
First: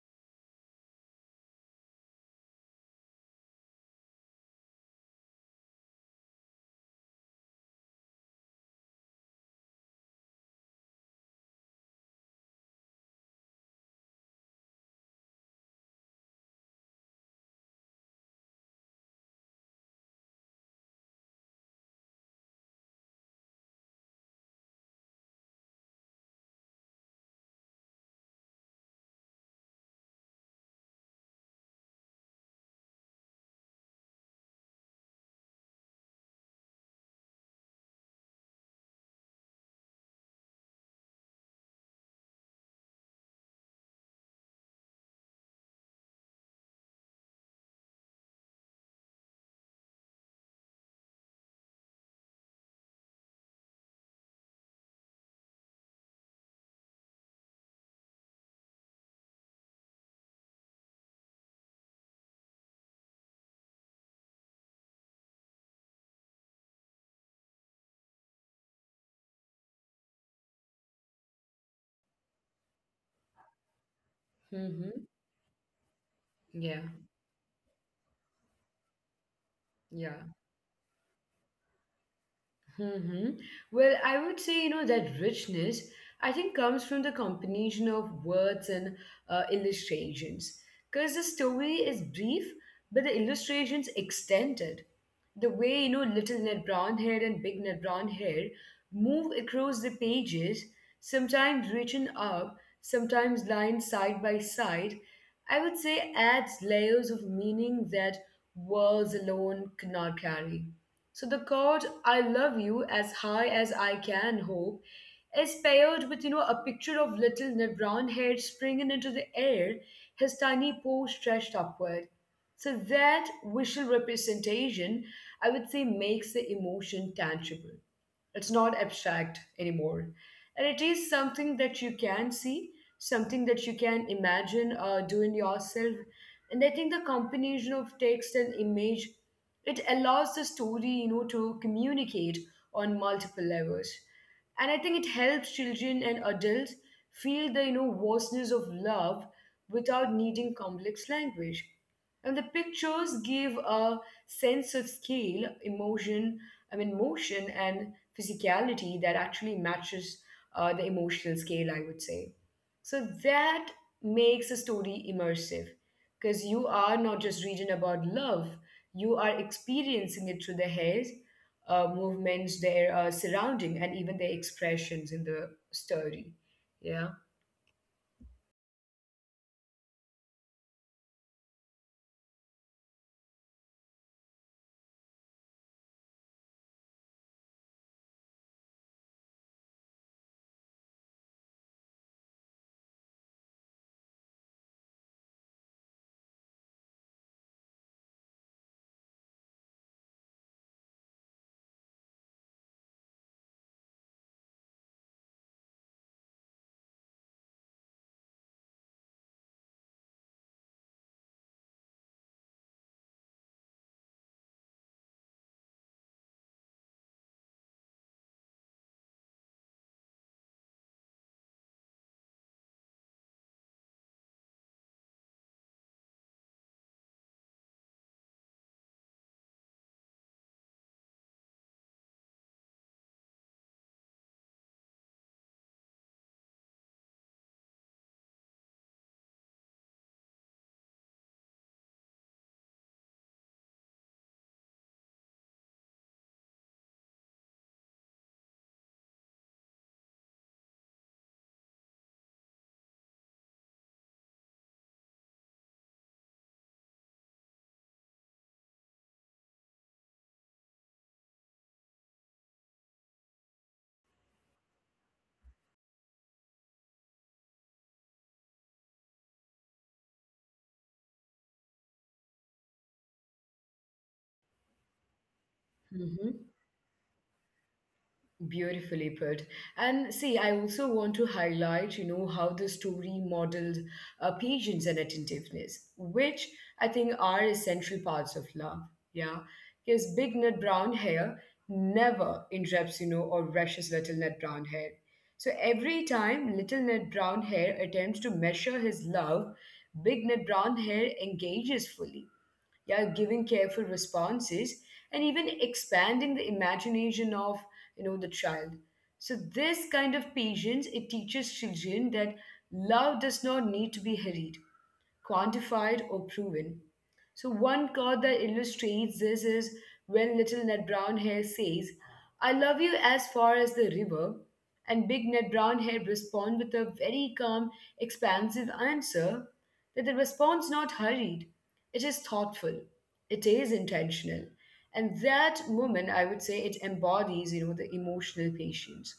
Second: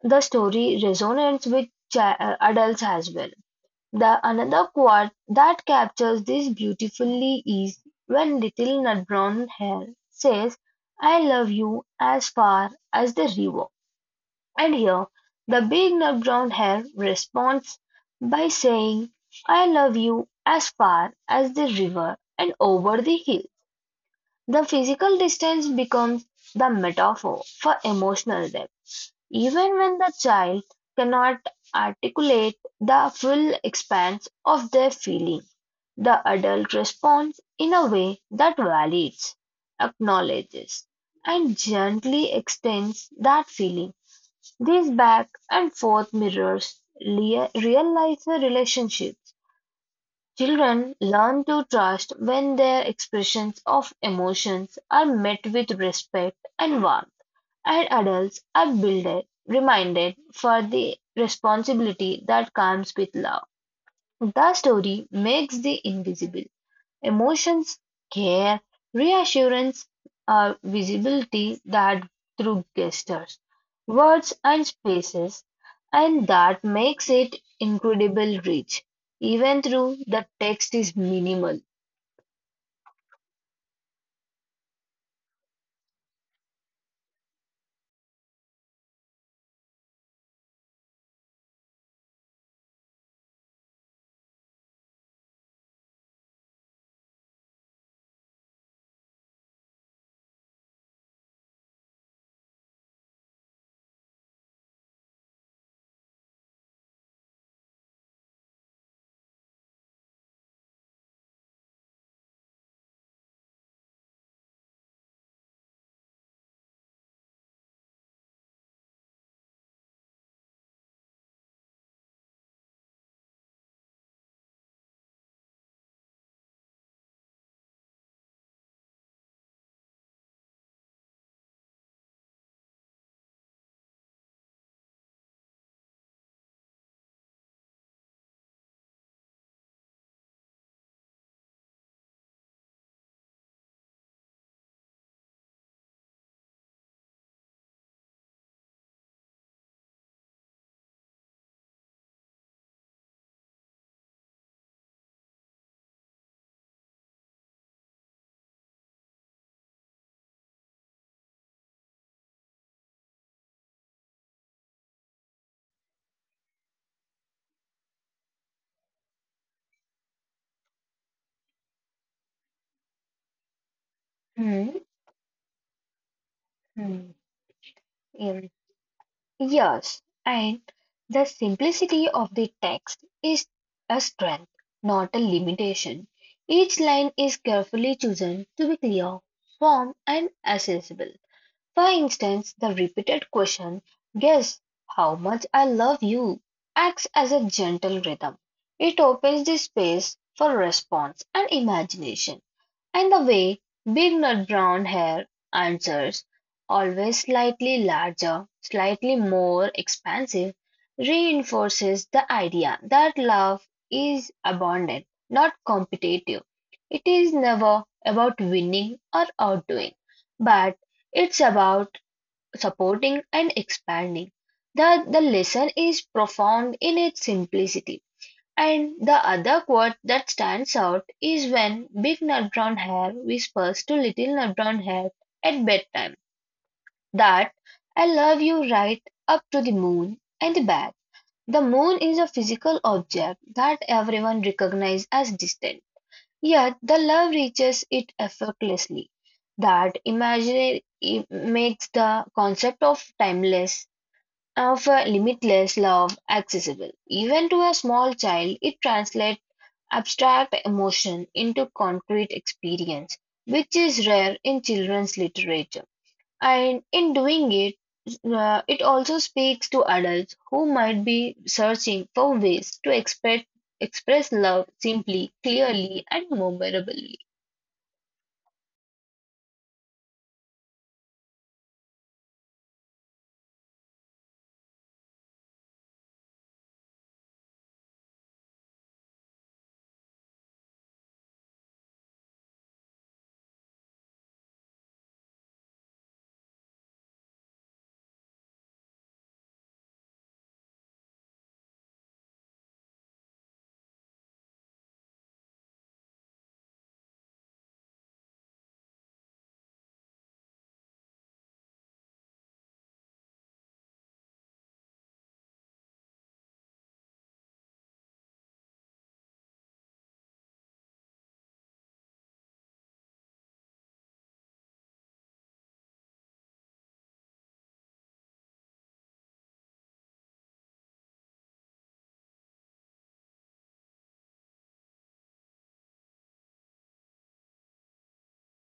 the story resonates with chi- uh, adults as well. The another quote that captures this beautifully is when little nut brown hair says, I love you as far as the river. And here, the big nut brown hair responds by saying, I love you as far as the river and over the hill. The physical distance becomes the metaphor for emotional depth, even when the child cannot articulate the full expanse of their feeling. The adult responds in a way that validates, acknowledges, and gently extends that feeling. This back and forth mirrors lea- real life relationships. Children learn to trust when their expressions of emotions are met with respect and warmth, and adults are builded, reminded for the responsibility that comes with love. The story makes the invisible emotions, care, reassurance are visibility that through gestures, words and Mm-hmm. spaces, and Yeah, that makes it incredible rich, even yeah. though the text is minimal. Hmm. Well, I would say, you know, that richness, I think, comes from the combination of words and uh, illustrations. Because the story is brief, but the illustrations extended. The way, you know, little Ned Brown hair and big Ned Brown hair move across the pages, sometimes reaching up, sometimes lying side by side, I would say adds layers of meaning that words alone cannot carry. So the chord I love you as high as I can hope is paired with, you know, a picture of little Ned brown head springing into the air, his tiny paw stretched upward. So that visual representation, I would say, makes the emotion tangible. It's not abstract anymore. And it is something that you can see, something that you can imagine uh, doing yourself. And I think the combination of text and image, it allows the story, you know, to communicate on multiple levels. And I think it helps children and adults feel the, you know, vastness of love without needing complex language. And the pictures give a sense of scale, emotion, I mean, motion, and physicality that actually matches uh, the emotional scale, I would say. So that makes a story immersive, because you are not just reading about love, you are experiencing it through the hair, uh, movements, their uh, surrounding, and even their Mm-hmm. expressions in the story. Yeah. In years, and the simplicity of the text is a strength, not a limitation. Each line is carefully chosen to be clear, firm, and accessible. For instance, the repeated question, Guess how much I love you, acts as a gentle rhythm. It opens the space for response and imagination. And the way big nut brown hair answers, always slightly larger, slightly more expansive, reinforces the idea that love is abundant, not competitive. It is never about winning or outdoing, but it's about supporting and expanding. The, the lesson is profound in its simplicity. And the other quote that stands out is when Big Nut Brown Hair whispers to Little Nut Brown Hair at bedtime that I love you right up to the moon and back. The moon is a physical object that everyone recognizes as distant, yet the love reaches it effortlessly. That imaginary makes the concept of timeless, of a limitless love accessible. Even to a small child, it translates abstract emotion into concrete experience, which is rare in children's literature. And in doing it, uh, it also speaks to adults who might be searching for ways to expect, express love simply, clearly, and memorably. Beautifully put. And see, I also want to highlight, you know, how the story modeled uh, patience and attentiveness, which I think are essential parts of love. Yeah. Because big nut brown hair never interrupts, you know, or rushes little nut brown hair. So every time little nut brown hair attempts to measure his love, big nut brown hair engages fully, yeah, giving careful responses and even expanding the imagination of, you know the child. So this kind of patience it teaches children that love does not need to be hurried, quantified, or proven. So one quote that illustrates this is when little Ned Brown Hair says, "I love you as far as the river," and big Ned Brown Hair respond with a very calm, expansive answer that the response not hurried, it is thoughtful. It is intentional. And that moment, I would say it embodies, you know, the emotional patience.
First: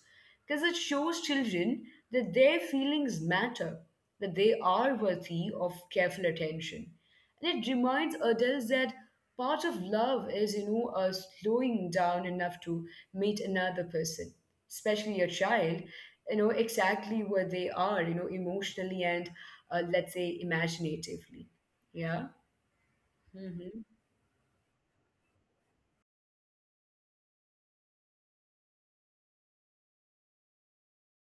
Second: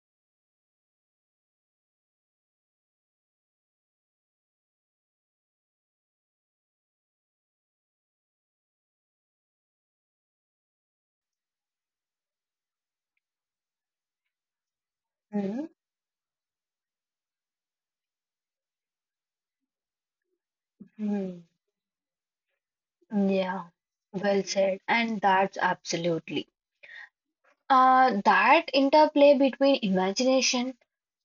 Because it shows children that their feelings matter, that they are worthy of careful attention. And it reminds adults that part of love is, you know, uh, slowing down enough to meet another person, especially a Mhm. child, you know, exactly where they are, you know, emotionally and, uh, let's say, Mhm. imaginatively. Yeah. Yeah, Mhm, well said. And that's absolutely. Uh, that interplay between imagination,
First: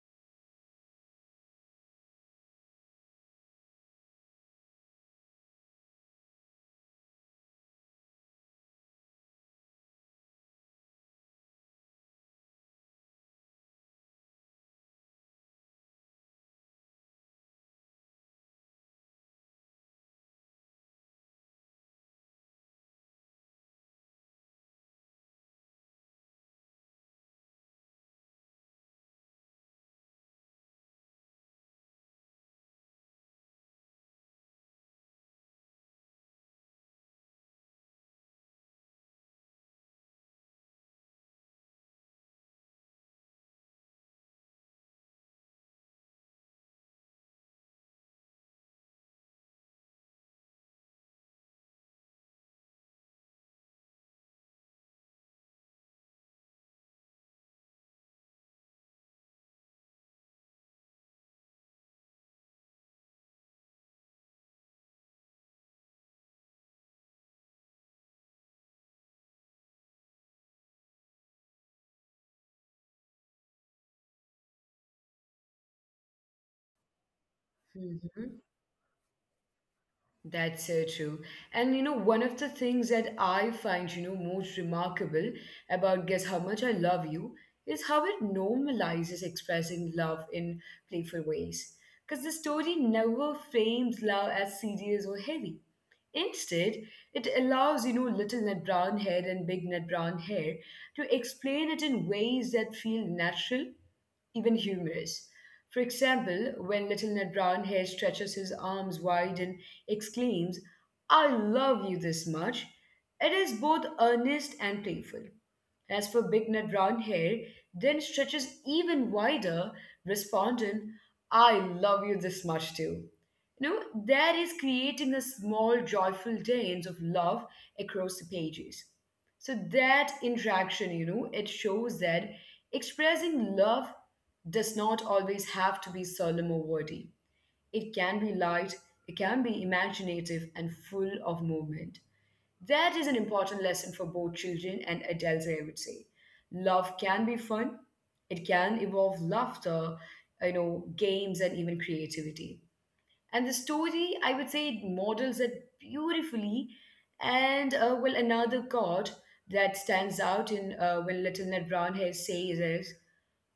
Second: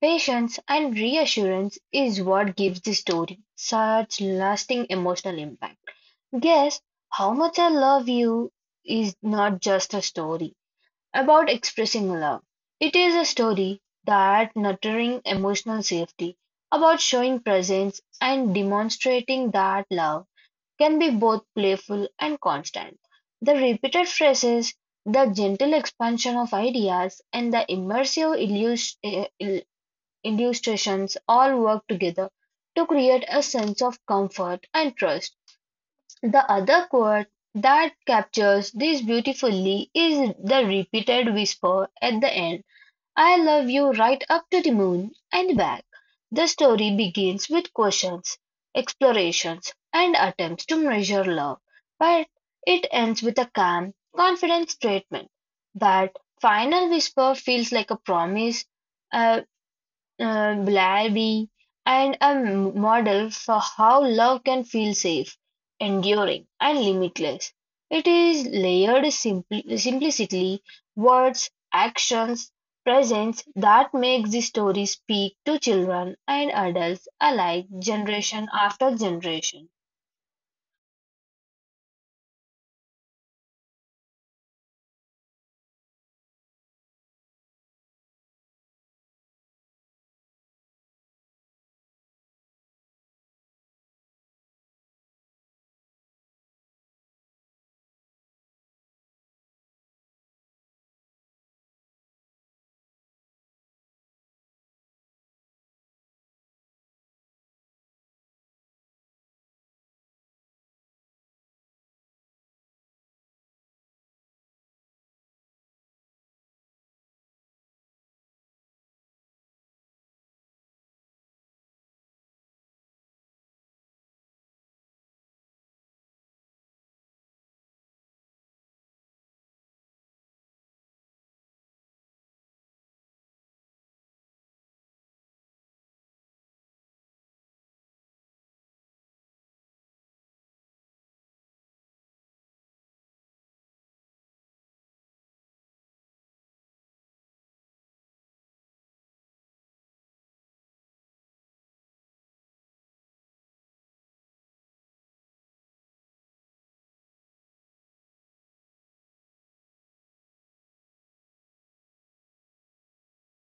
patience, and reassurance is what gives the story such lasting emotional impact. Guess how much I love you is not just a story about expressing love. It is a story that nurturing emotional safety, about showing presence and demonstrating that love can be both playful and constant. The repeated phrases, the gentle expansion of ideas, and the immersive illus- eh, ill- illustrations all work together to create a sense of comfort and trust. The other quote that captures this beautifully is the repeated whisper at the end I love you right up to the moon and back. The story begins with questions, explorations, and attempts to measure love, but it ends with a calm, confident statement. That final whisper feels like a promise uh, um, reliability, and a m- model for how love can feel safe, enduring, and limitless. It is layered simply, simplicity, words, actions, presence that makes the story speak to children and adults alike, mhm. generation after generation. That's so true. And you know, one of the things that I find, you know, most remarkable about Guess How Much I Love You is how it normalizes expressing love in playful ways. Because the story never frames love as serious or heavy. Instead, it allows, you know, little Ned Brown head and big Ned Brown hair to explain it in ways that feel natural even humorous. For example, when little Ned Brownhair stretches his arms wide and exclaims, I love you this much, it is both earnest and playful. As for Big Ned Brownhair, then stretches even wider, responding, I love you this much too. You know, that is creating a small joyful dance of love across the pages. So that interaction, you know, it shows that expressing love does not always have to be solemn or wordy. It can be light, it can be imaginative and full of movement. That is an important lesson for both children and adults, I would say. Love can be fun, it can involve laughter, you know, games and even creativity, and the story I would say it models it beautifully. And uh, well, another chord that stands out in uh, when little Ned Brown Hair says is,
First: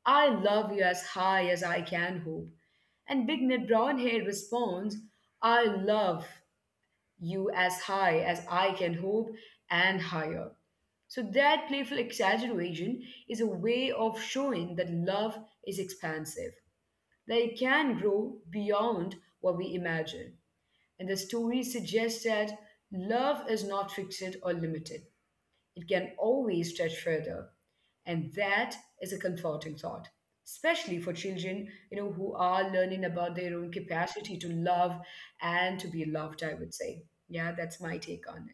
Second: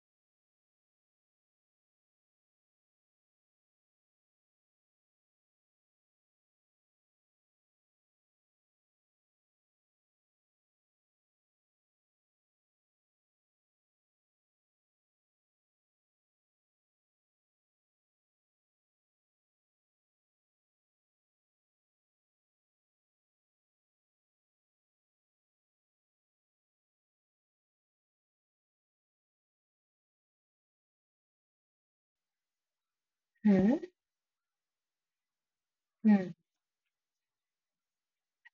I love you as high as I can hope, and big Ned Brown Hair responds, I love you as high as I can hope and higher. So that playful exaggeration is a way of showing that love is expansive, that it can grow beyond what we imagine, and the story suggests that love is not fixed or limited, it can always stretch further. And that is a comforting thought, especially for children, you know, who are learning about their own Hmm. capacity to love and to be Hmm. loved, I would say. Yeah, that's my take on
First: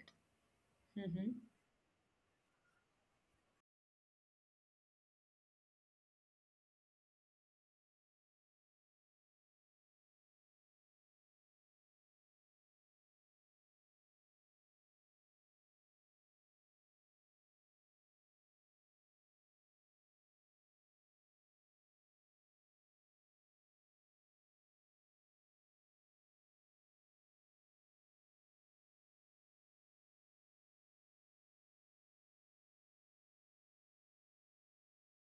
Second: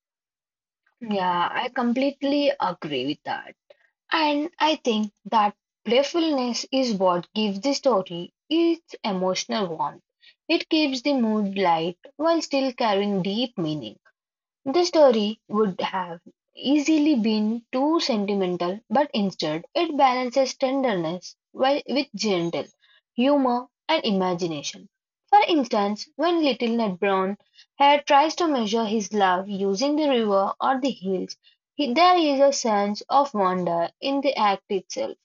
it. Yeah, I completely agree with that. And I think that playfulness is what gives the story its emotional warmth. It keeps the mood light while still carrying deep meaning. The story would have easily been too sentimental, but instead it balances tenderness while, with gentle humor and imagination. For instance, when little Ned Brown Hare tries to measure his love using the river or the hills, he, there is a sense of wonder in the act itself.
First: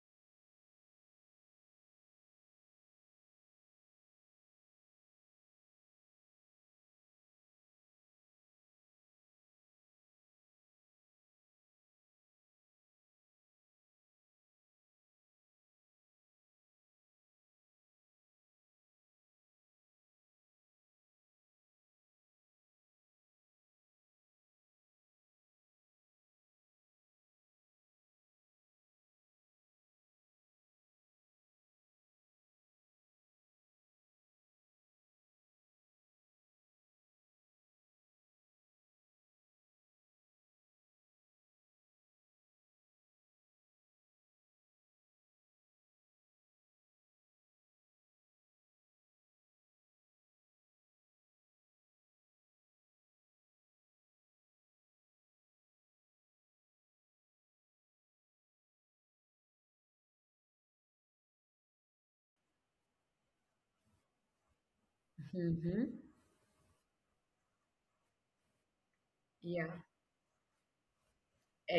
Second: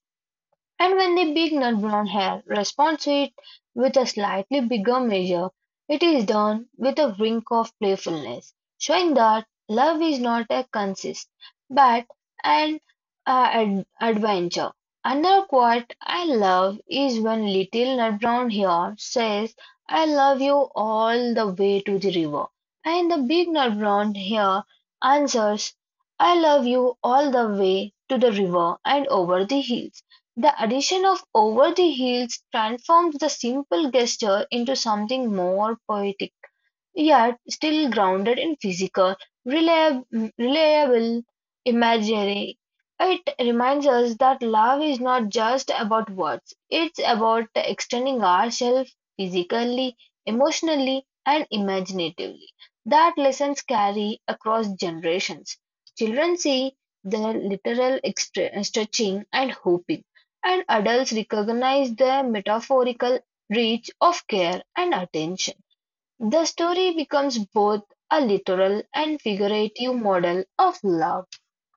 And when the big nut brown hare responds to it with a slightly bigger measure, it is done with a wink of playfulness, showing that love is not a consist, but an uh, ad- adventure. Another quote I love is when little nut brown hare says, I love you all the way to the river. And the big nut brown hare answers, I love you all the way to the river and over the hills. The addition of "over the heels" transforms the simple gesture into something more poetic yet still grounded in physical, reliab- reliable imagery. It reminds us that love is not just about words, it's about extending ourselves physically, emotionally, and imaginatively. That lessons carry across generations. Children see the literal extre- stretching and hooping, and adults recognize the metaphorical reach of care and Hmm, attention. hmm. The story becomes both a literal and Yeah. figurative model of love.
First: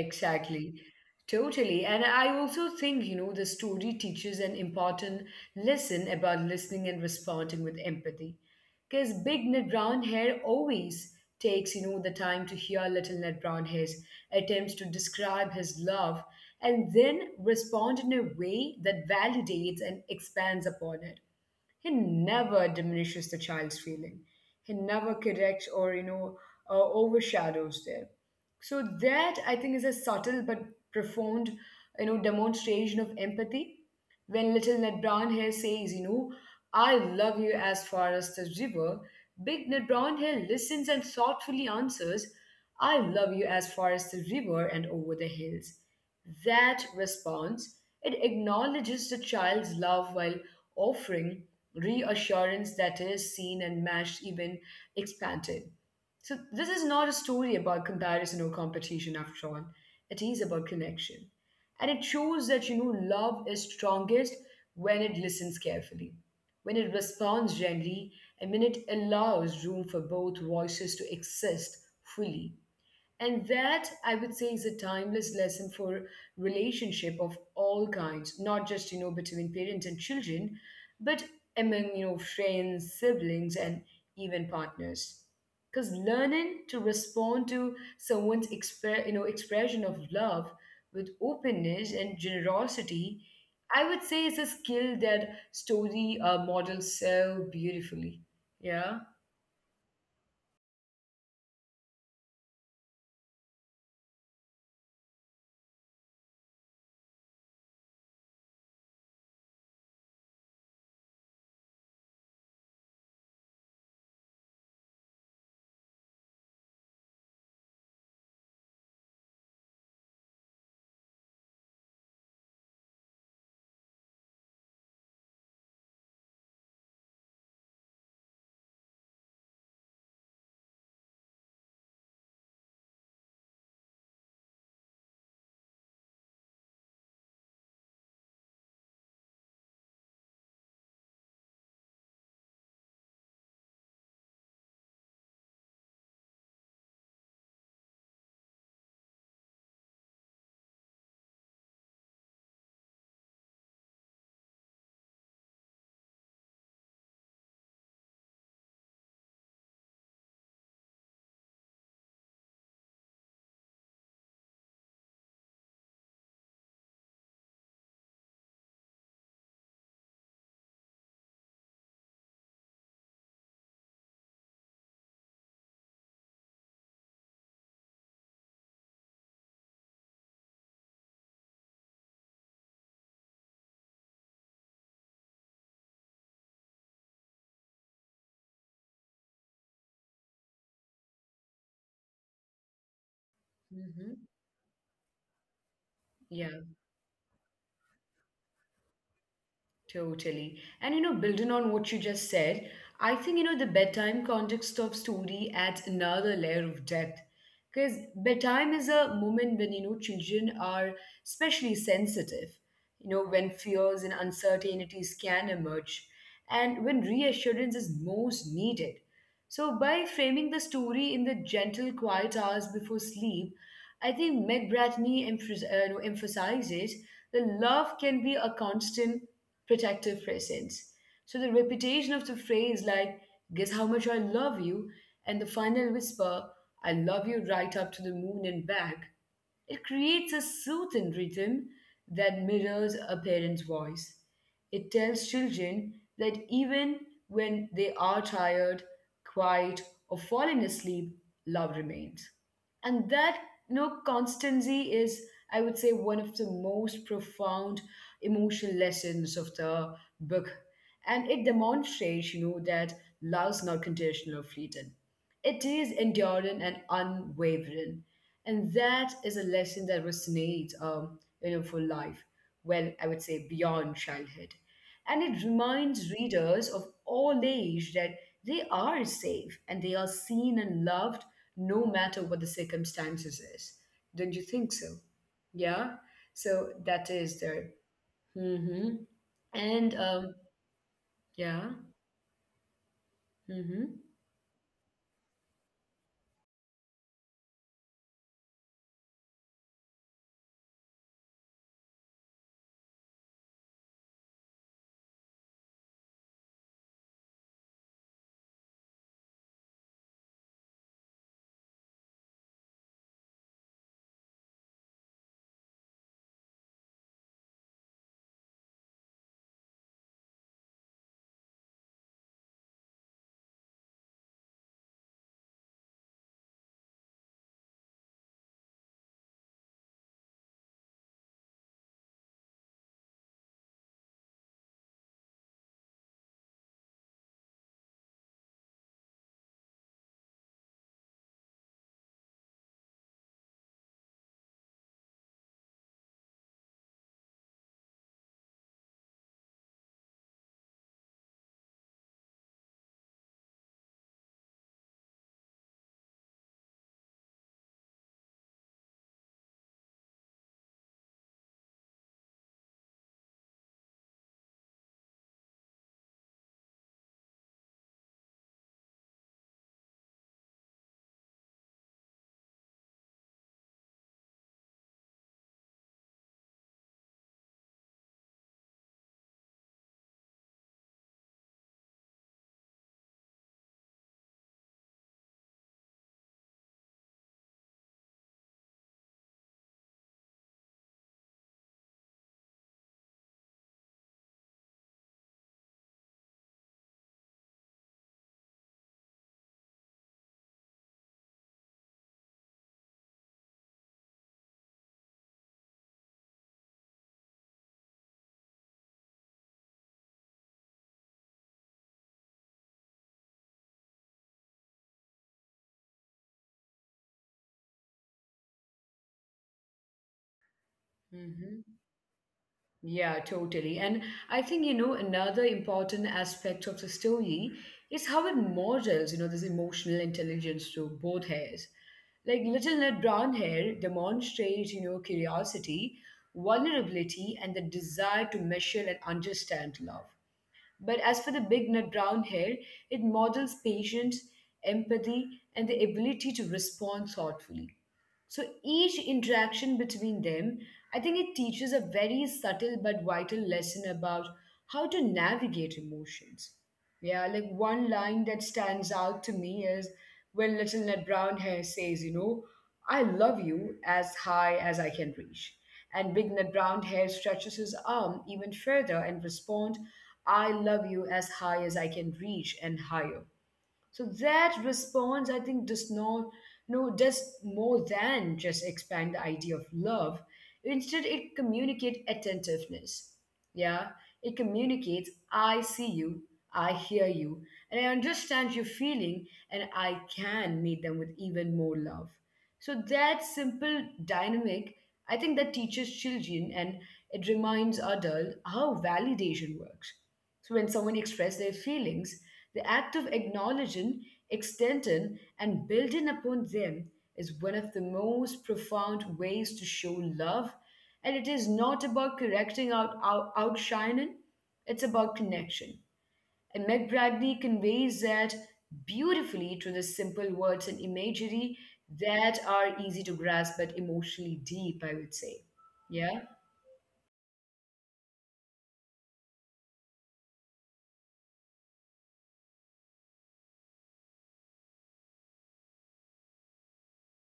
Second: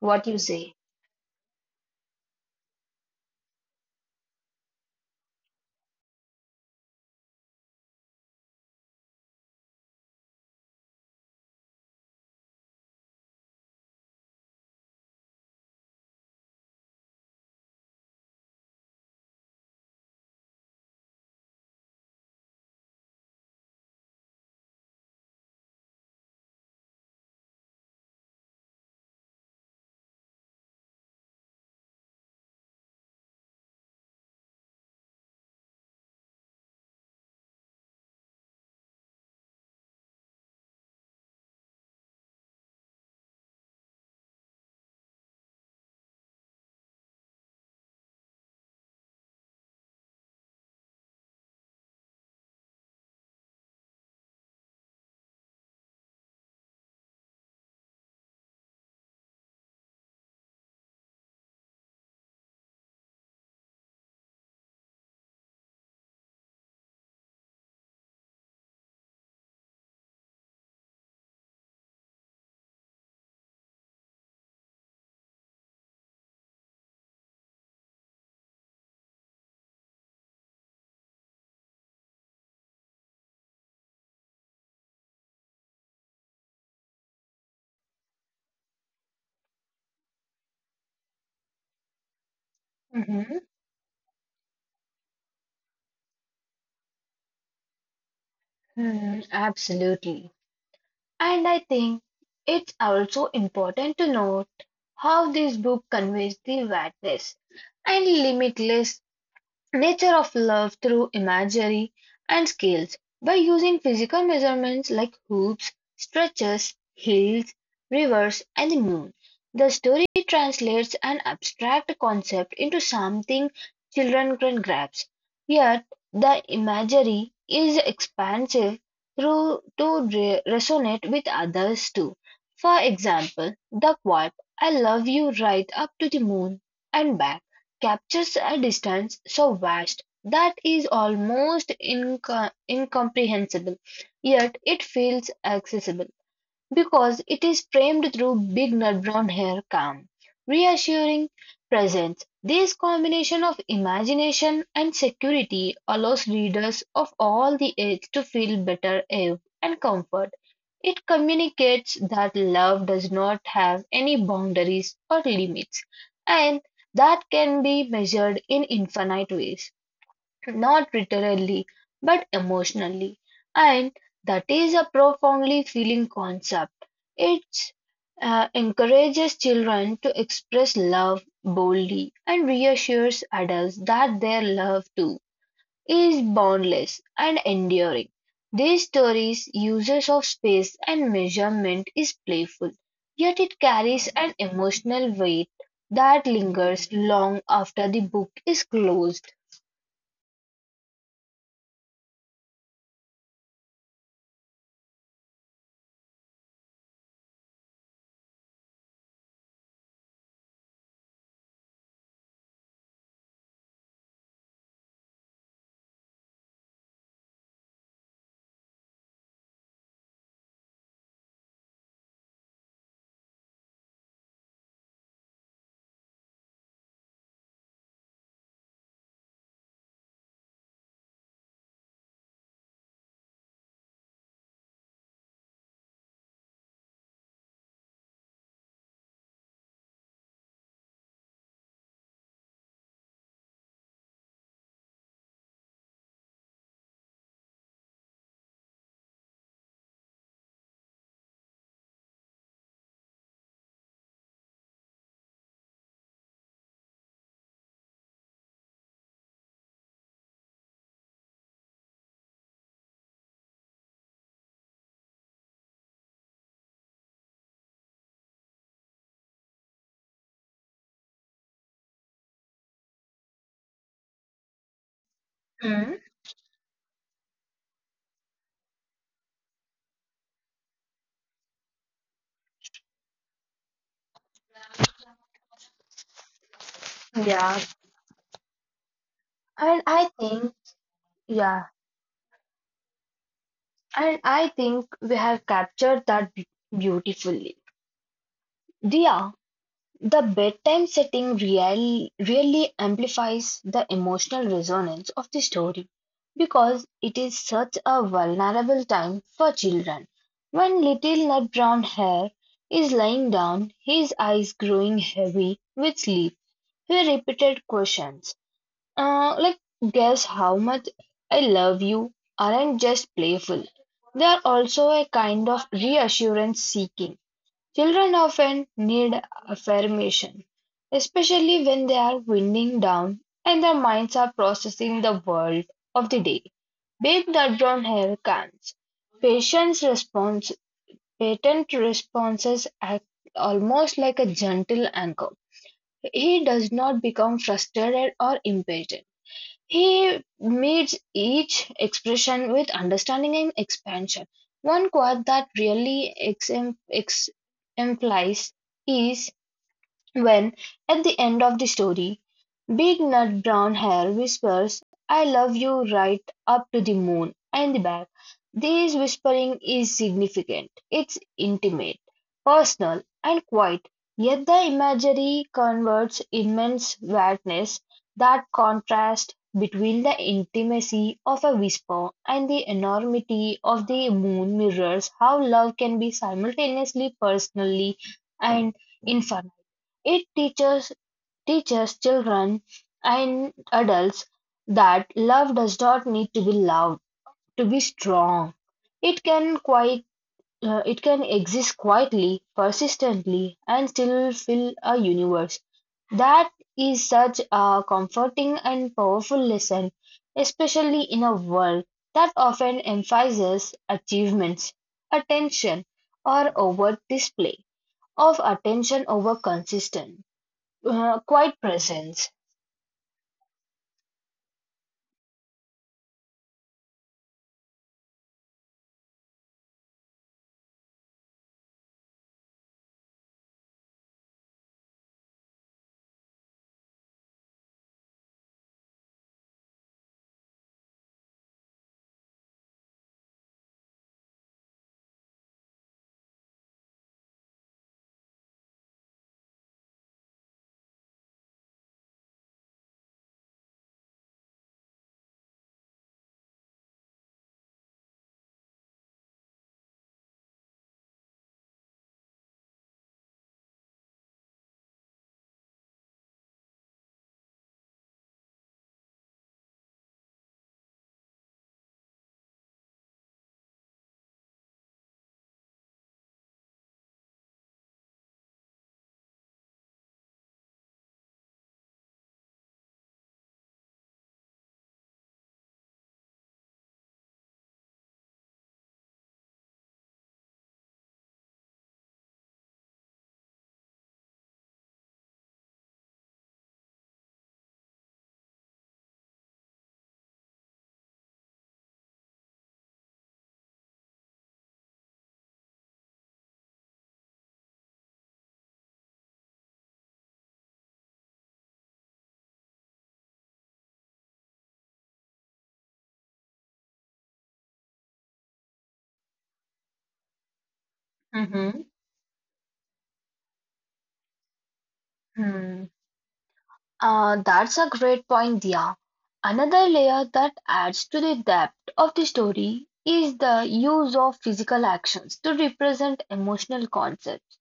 What you say? Totally. And I also think, you know, the story teaches an important lesson about listening and responding with empathy. Because big Ned Brown hair always takes, you know, the time to hear little Ned Brown hair's attempts to describe his love and then respond in a way that validates and expands upon it. He never diminishes the child's feeling. He never corrects or, you know, uh, overshadows them. So that I think is a subtle but profound, you know, demonstration of empathy. When little Ned Brownhill says, you know, I love you as far as the river, big Ned Brownhill listens and thoughtfully answers, I love you as far as the river and over the hills. That response, it acknowledges the child's love while offering reassurance that is seen and matched, even expanded. So, this is not a story about comparison or competition, after all. It is about connection. And it shows that, you know, love is strongest when it listens carefully, when it responds gently, and when it allows room for both voices to exist fully. And that, I would say, is a timeless lesson for relationship of all kinds, not just, you know, between parents and children, but among, you know, friends, siblings, and even partners. Because learning to respond to someone's expre- you know, expression of love with openness and generosity, Mhm. I would say is a skill that story uh, models so beautifully. Yeah. Hmm, absolutely. And I think it's also important to note how this book conveys the vastness and limitless nature of love through imagery and scales by using physical measurements like hoops, stretches, hills, rivers, and the moon. The story translates an abstract concept into something children can grasp. Yet the imagery is expansive through to re- resonate with others too. For example, the quote "I love you right up to the moon and back." captures a distance so vast that is almost inco- incomprehensible, yet it feels accessible because it is framed through big nut brown hair, calm, reassuring presence. This combination of imagination and security allows readers of all the age to feel better awe and comfort. It communicates that love does not have any boundaries or limits, and that can be measured in infinite ways, not literally but emotionally. And that is a profoundly feeling concept. It uh, encourages children to express love boldly and reassures adults that they love too is boundless and enduring. This story's uses of space and measurement is playful, yet it carries Hmm. an emotional weight that Yeah. lingers long after the book is closed. Totally. And you know, building on what you just said, I think you know the bedtime context of story adds another layer of depth. Because bedtime is a moment when you know children are especially sensitive, you know, when fears and uncertainties can emerge and when reassurance is most needed. So, by framing the story in the gentle, quiet hours before sleep, I think Meg Bratney emphas- uh, no, emphasizes that love can be a constant protective presence. So, the repetition of the phrase, like, guess how much I love you, and the final whisper, I love you right up to the moon and back, it creates a soothing rhythm that mirrors a parent's voice. It tells children that even when they are tired, quiet, or falling asleep, love remains. And that, you know, constancy is, I would say, one of the most profound emotional lessons of the book. And it demonstrates, you know, that love's not conditional or fleeting. It is enduring and unwavering. And that is a lesson that resonates, um, you know, for life. Well, I would say beyond childhood. And it Hmm. reminds readers of all age that they are safe and they are seen and loved no matter what the circumstances is. Don't you think so? Yeah. So that is Yeah, there. Mm-hmm. and And I um, think, yeah. yeah, Mm-hmm. and I think we have captured that be- beautifully. Dia, the bedtime setting real, really amplifies the emotional resonance of the story because it is such a vulnerable time for children. When little nut brown hair is lying down, his eyes growing heavy with sleep, he repeated questions uh, like, Guess how much I love you aren't just playful, they are also a kind of reassurance seeking. Children often need affirmation, especially when they are winding down and their minds are processing the world of the day. Big nut brown hair cans. Patient's response, Patent responses act almost like a gentle anchor. He does not become frustrated or impatient. He meets each expression with understanding and expansion. One quote that really exemplifies is when, at the end of the story, Big nut brown hair whispers "I love you" right up to the moon and the back. This whispering is significant. It's intimate, personal, and quiet. Yet the imagery converts immense vastness that contrast between the intimacy of a whisper and the enormity of the moon mirrors how love can be simultaneously personally and infinite. It teaches teaches children and adults that love does not need to be loud to be strong. It can quite uh, it can exist quietly, persistently, and still fill a universe. That is such a comforting and powerful lesson, especially in a world that often emphasizes achievements, attention, or overt display of attention over consistent uh, quiet Mm-hmm. presence. Yeah, totally. And I think, you know, another important aspect of the story is how it models, you know, this emotional intelligence to both hairs. Like Little Ned Brown Hair demonstrates, you know, curiosity, vulnerability, and the desire to measure and understand love. But as for the Big Ned Brown Hair, it models patience, empathy, and the ability to respond thoughtfully. So each interaction between them, I think it teaches a very subtle but vital lesson about how to navigate emotions. Yeah, like one line that stands out to me is when Little Ned Brown Hair says, you know, I love you as high as I can reach. And Big Ned Brown Hair stretches his arm even further and responds, I love you as high as I can reach and higher. So that response, I think, does not, you know, does more than just expand the idea of love. Instead, it communicates attentiveness. Yeah, it communicates, I see you, I hear you, and I understand your feeling, and I can meet them with even more love. So that simple dynamic, I think, that teaches children and it reminds adults how validation works. So when someone expresses their feelings, the act of acknowledging, extending, and building upon them is one of the most profound ways to show love. And it is not about correcting out, out outshining, it's about connection. And Meg Bradley conveys that beautifully through the simple words and imagery Mhm. that are easy to grasp but emotionally deep, I would say. Hmm. Yeah? Uh, that's a great point, Dia. Another layer that adds to the depth of the story is the use of physical actions to represent emotional concepts.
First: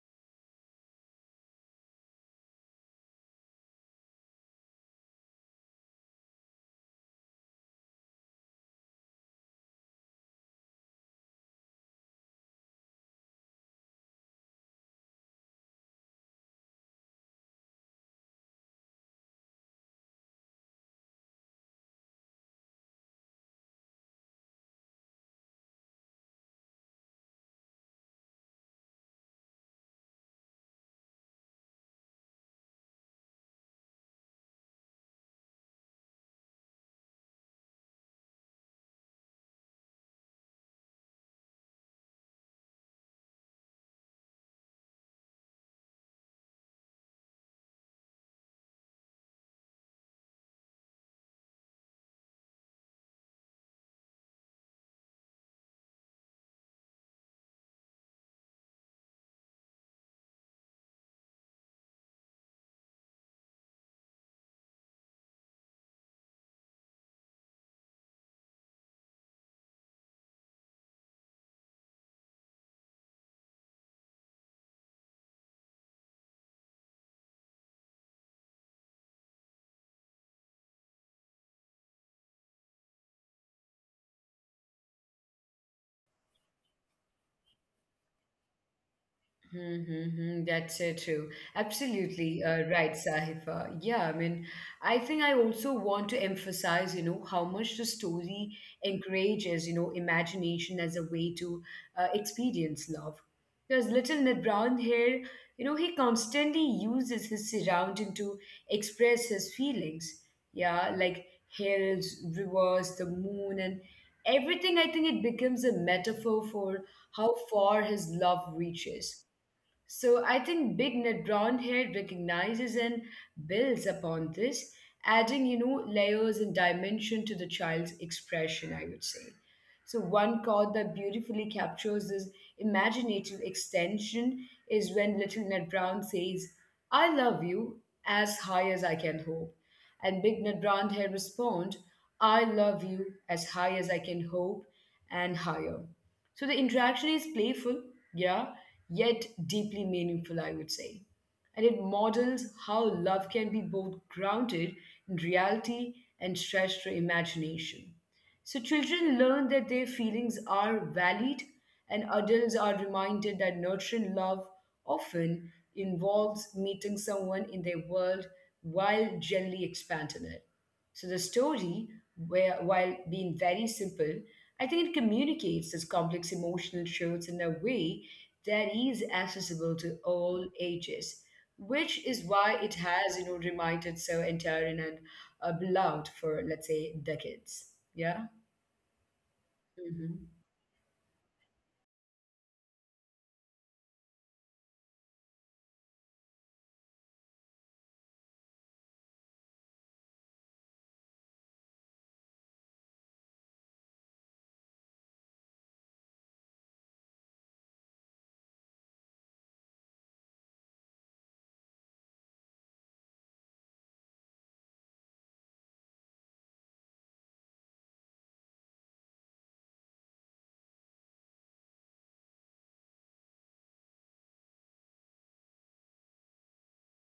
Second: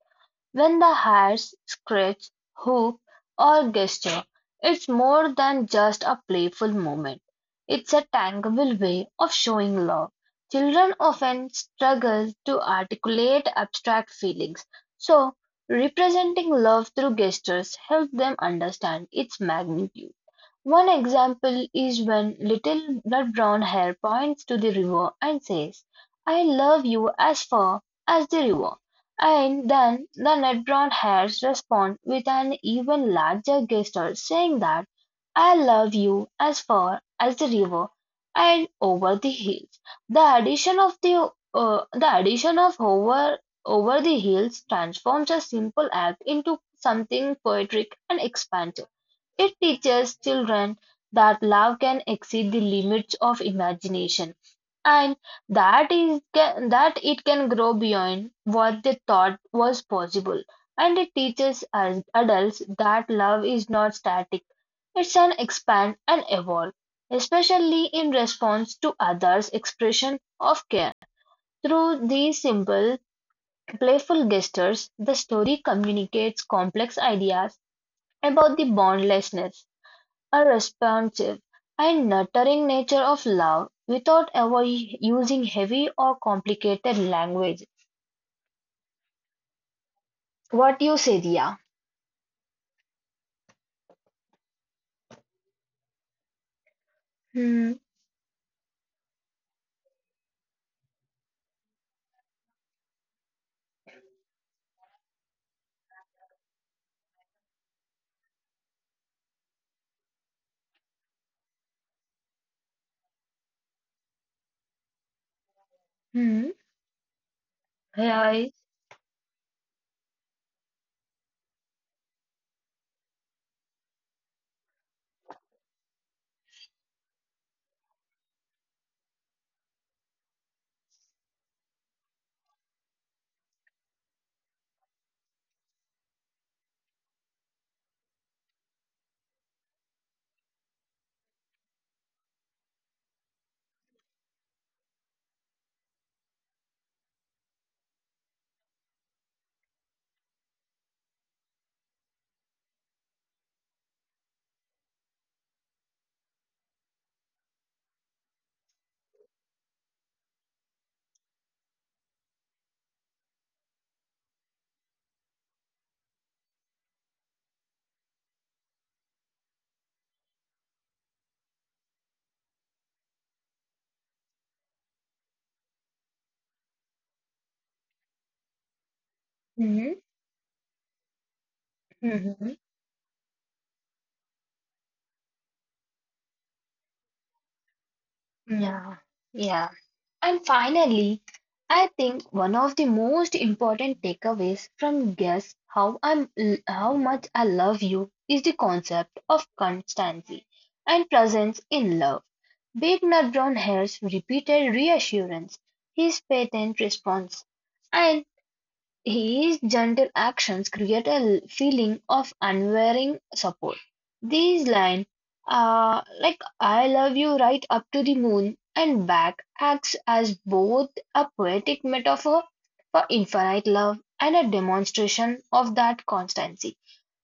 When the hares scratch, hoop, or gesture, it's more than just a playful moment. It's a tangible way of showing love. Children often struggle to articulate abstract feelings, so representing love through gestures helps them understand its magnitude. One example is when Little red-brown Hare points to the river and says, "I love you as far as the river," and then the red-brown hares respond with an even larger gesture saying that "I love you as far as the river and over the hills." The addition of the uh, the addition of over over the hills transforms a simple act into something poetic and expansive. It teaches children that love can exceed the limits of imagination and that is ca- that it can grow beyond what they thought was possible. And it teaches us adults that love is not static. It can expand and evolve, especially in response to others' expression of care. Through these simple, playful gestures, the story communicates complex ideas about the boundlessness, a responsive and nurturing nature of love without ever using heavy or complicated language. What you say, Mm-hmm, Dia? mm-hmm. That's so true. Absolutely uh, right, Sahifa. Yeah, I mean, I think I also want to Hmm. emphasize, you know, how much the story encourages, you know, imagination as a way to uh, experience love. Because little Ned Brown here, you know, he constantly uses his surrounding to express his feelings. Yeah, like hills, rivers, the moon, and everything. I Hmm. think it becomes a metaphor for Yes. how far his love reaches. So I think Big Nut Brown Hair recognizes and builds upon this, adding, you know, layers and dimension to the child's expression, I would say. So one chord that beautifully captures this imaginative extension is when Little Ned Brown says, I love you as high as I can hope. And Big Ned Brown Hair respond, I love you as high as I can hope and higher. So the interaction is playful, yeah, yet deeply meaningful, I would say. And it models how love can be both grounded in reality and stretched to imagination. So children learn that their feelings are valid, and adults are reminded that nurturing love often involves meeting someone in their world while gently expanding it. So the story, where, while being very simple, I think it communicates these complex emotional truths in a way that is accessible Hmm. to all ages, which is Hmm. why it has, you know, remained so enduring and uh, beloved for, let's say, decades. Yeah. Yeah. Yeah. Mm-hmm. And finally, I think one of the most important takeaways from Guess How I'm How Much I Love You is the concept of constancy and presence in love. Big Nut Brown Hare's repeated reassurance, his patient response, and his gentle actions create a feeling of unwavering support. These lines are like I love you right up to the moon and back acts as both a poetic metaphor for infinite love and a demonstration of that constancy.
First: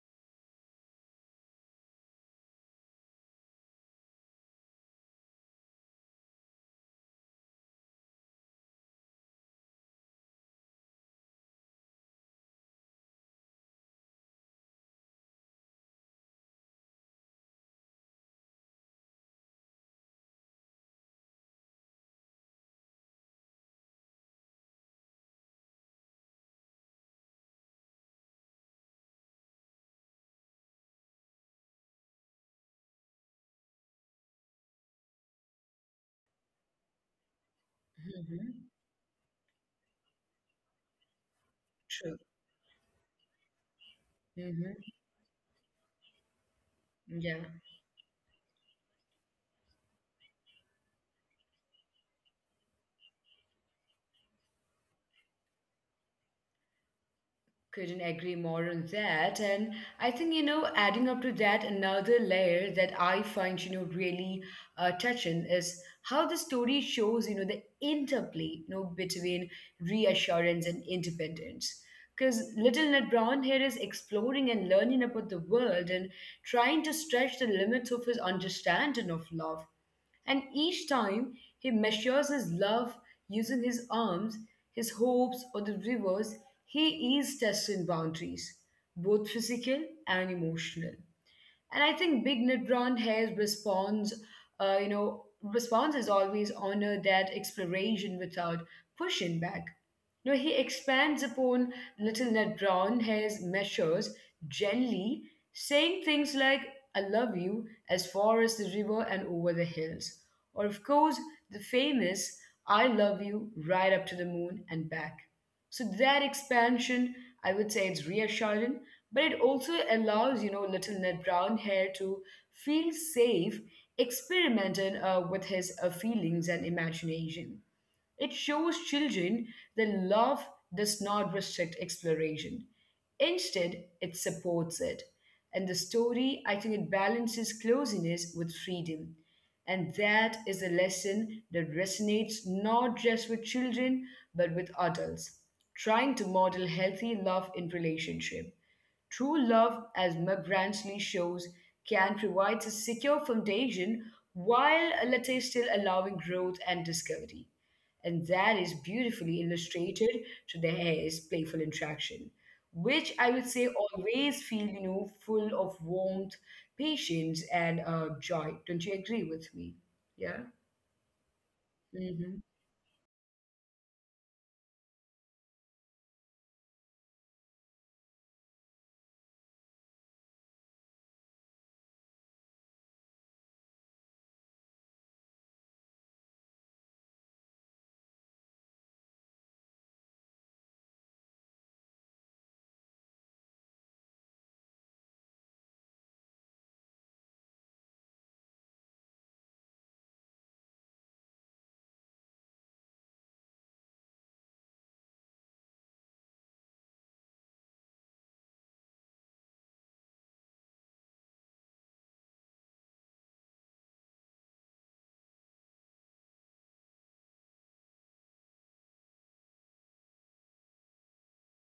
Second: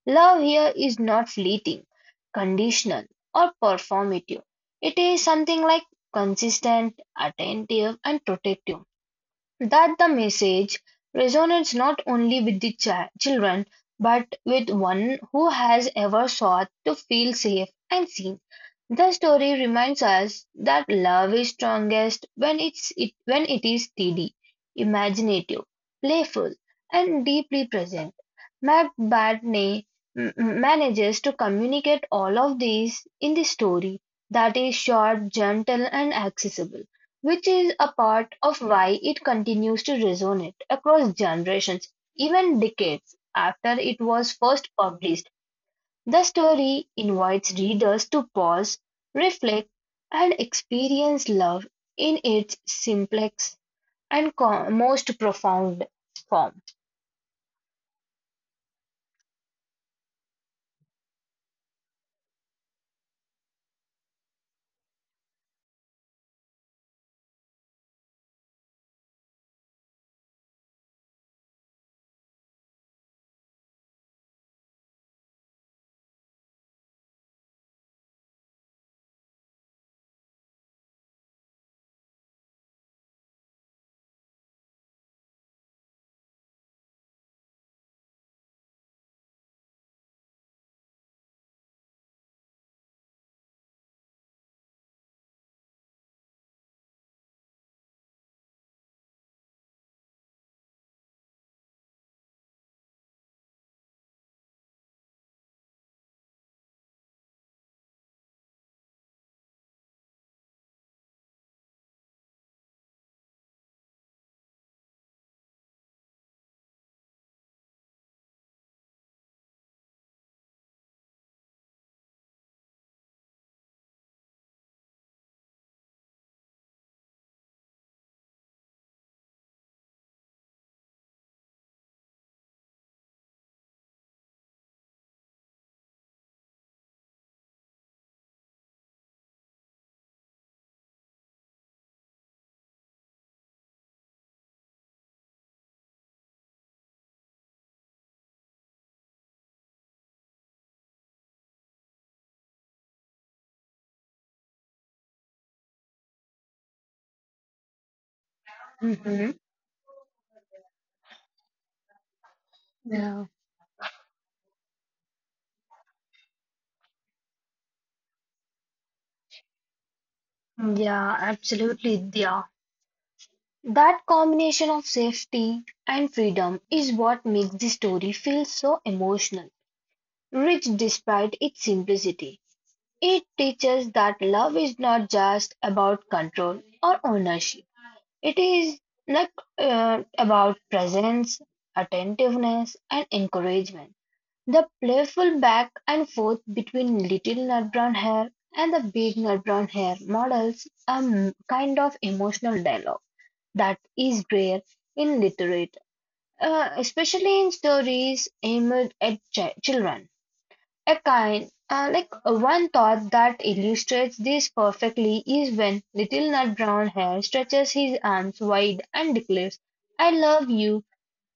Love here is not fleeting, conditional, or performative. It is something like consistent, attentive, and protective. That the message resonates not only with the chi- children but with one who has ever sought to feel safe and seen. The story reminds us that love is strongest when it's it when it is steady, imaginative, playful, and deeply present. Matt Bartney m- m- manages to communicate all of these in the story that is short, gentle, and accessible, which is a part of Mm-hmm. why it continues to resonate across generations, True. even decades after it was Mm-hmm. first published. The story Yeah. invites readers to pause, reflect, and experience love in its simplest and co- most profound form. Couldn't agree more on that. And I think, you know, adding up to that, another layer that I find, you know, really uh, touching is how the story shows, you know, the interplay, you know, between reassurance and independence. Because little Ned Brown here is exploring and learning about the world and trying to stretch the limits of his understanding of love. And each time he measures his love using his arms, his hopes, or the rivers, he is testing boundaries, both physical and emotional. And I think Big Nut Brown Hair's response, uh, you know, response is always honor that exploration without pushing back. You know, he expands upon Little Ned Brown Hair's measures gently, saying things like, I love you as far as the river and over the hills. Or, of course, the famous, I love you right up to the moon and back. So that expansion, I would say it's reassuring, but it also allows, you know, little Ned Brown Hair to feel safe experimenting uh, with his uh, feelings and imagination. It shows children that love does not restrict exploration. Instead, it supports it. And the story, I think it balances closeness with freedom. And that is a lesson that resonates not just with children, but with adults, trying to model healthy love in relationship. True love, as McGransley shows, can provide a secure foundation while let us still allowing growth and discovery. And that is beautifully Mhm. illustrated to the hare's playful interaction, which I would Yeah. say always feel, you know, full of warmth, patience, and uh, joy. Don't you agree with me? Yeah. Yeah, absolutely. Mm-hmm. Yeah. That combination of safety and freedom is what makes the story feel so emotional, rich despite its simplicity. It teaches that love is not just about control or ownership. It is like uh, about presence, attentiveness, and encouragement. The playful back and forth between little nut brown hair and the big nut brown hair models a m- kind of emotional dialogue that is rare in literature, uh, especially in stories aimed at chi- children. A kind, uh, like uh, one thought that illustrates this perfectly is when Little Nut Brown Hair stretches his arms wide and declares, "I love you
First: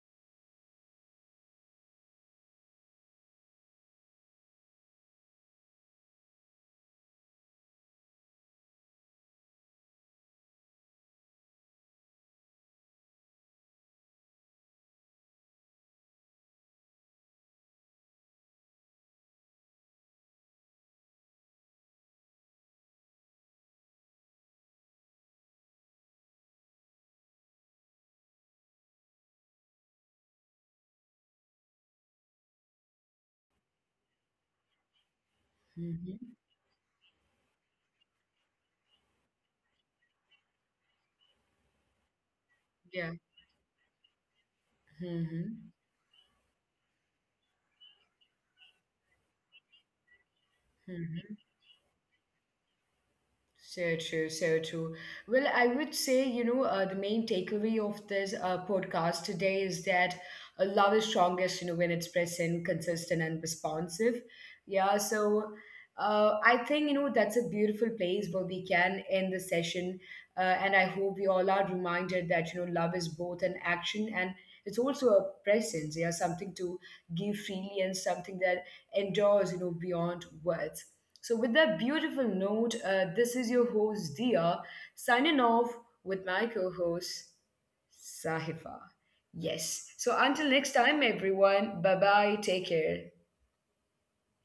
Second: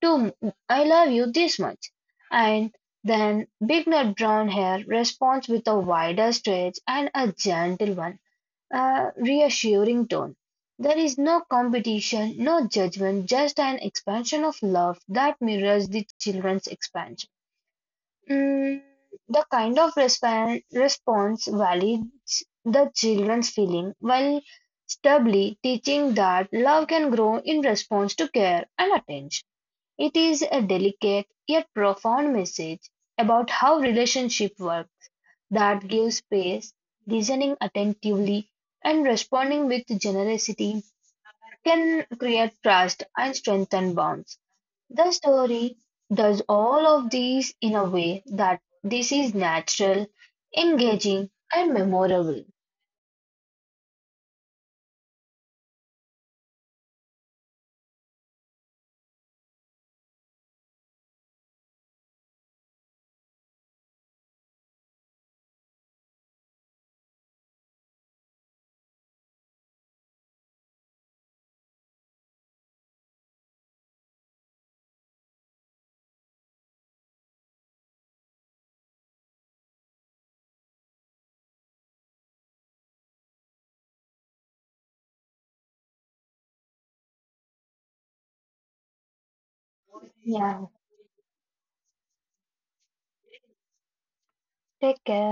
too. m- I love you this much." And then Big Nut Brown Hair responds with a wider stretch and a gentle one, a reassuring tone. There is no competition, no judgment, just an expansion of love that mirrors the children's expansion. Mm, the kind of resp- response validates the children's feeling while stably teaching that love can grow in response to care and attention. It is a delicate yet profound message about how relationship work that gives Mm-hmm. space, listening attentively, and responding with generosity can create trust Yeah. and strengthen bonds. The Mm-hmm. story does all of these in a way that this is natural, engaging, Mm-hmm. and memorable. So true, so true. Well, I would say, you know, uh, the main takeaway of this uh, podcast today is that uh, love is strongest, you know, when it's present, consistent, and responsive. Yeah, so uh, I think, you know, that's a beautiful place where we can end the session. Uh, and I hope we all are reminded that, you know, love is both an action and it's also a presence, yeah, something to give freely and something that endures, you know, beyond words. So, with that beautiful note, uh, this is your host Dia signing off with my co host Sahifa. Yes. So, until Yeah, next time, everyone, bye bye. Take care. take care.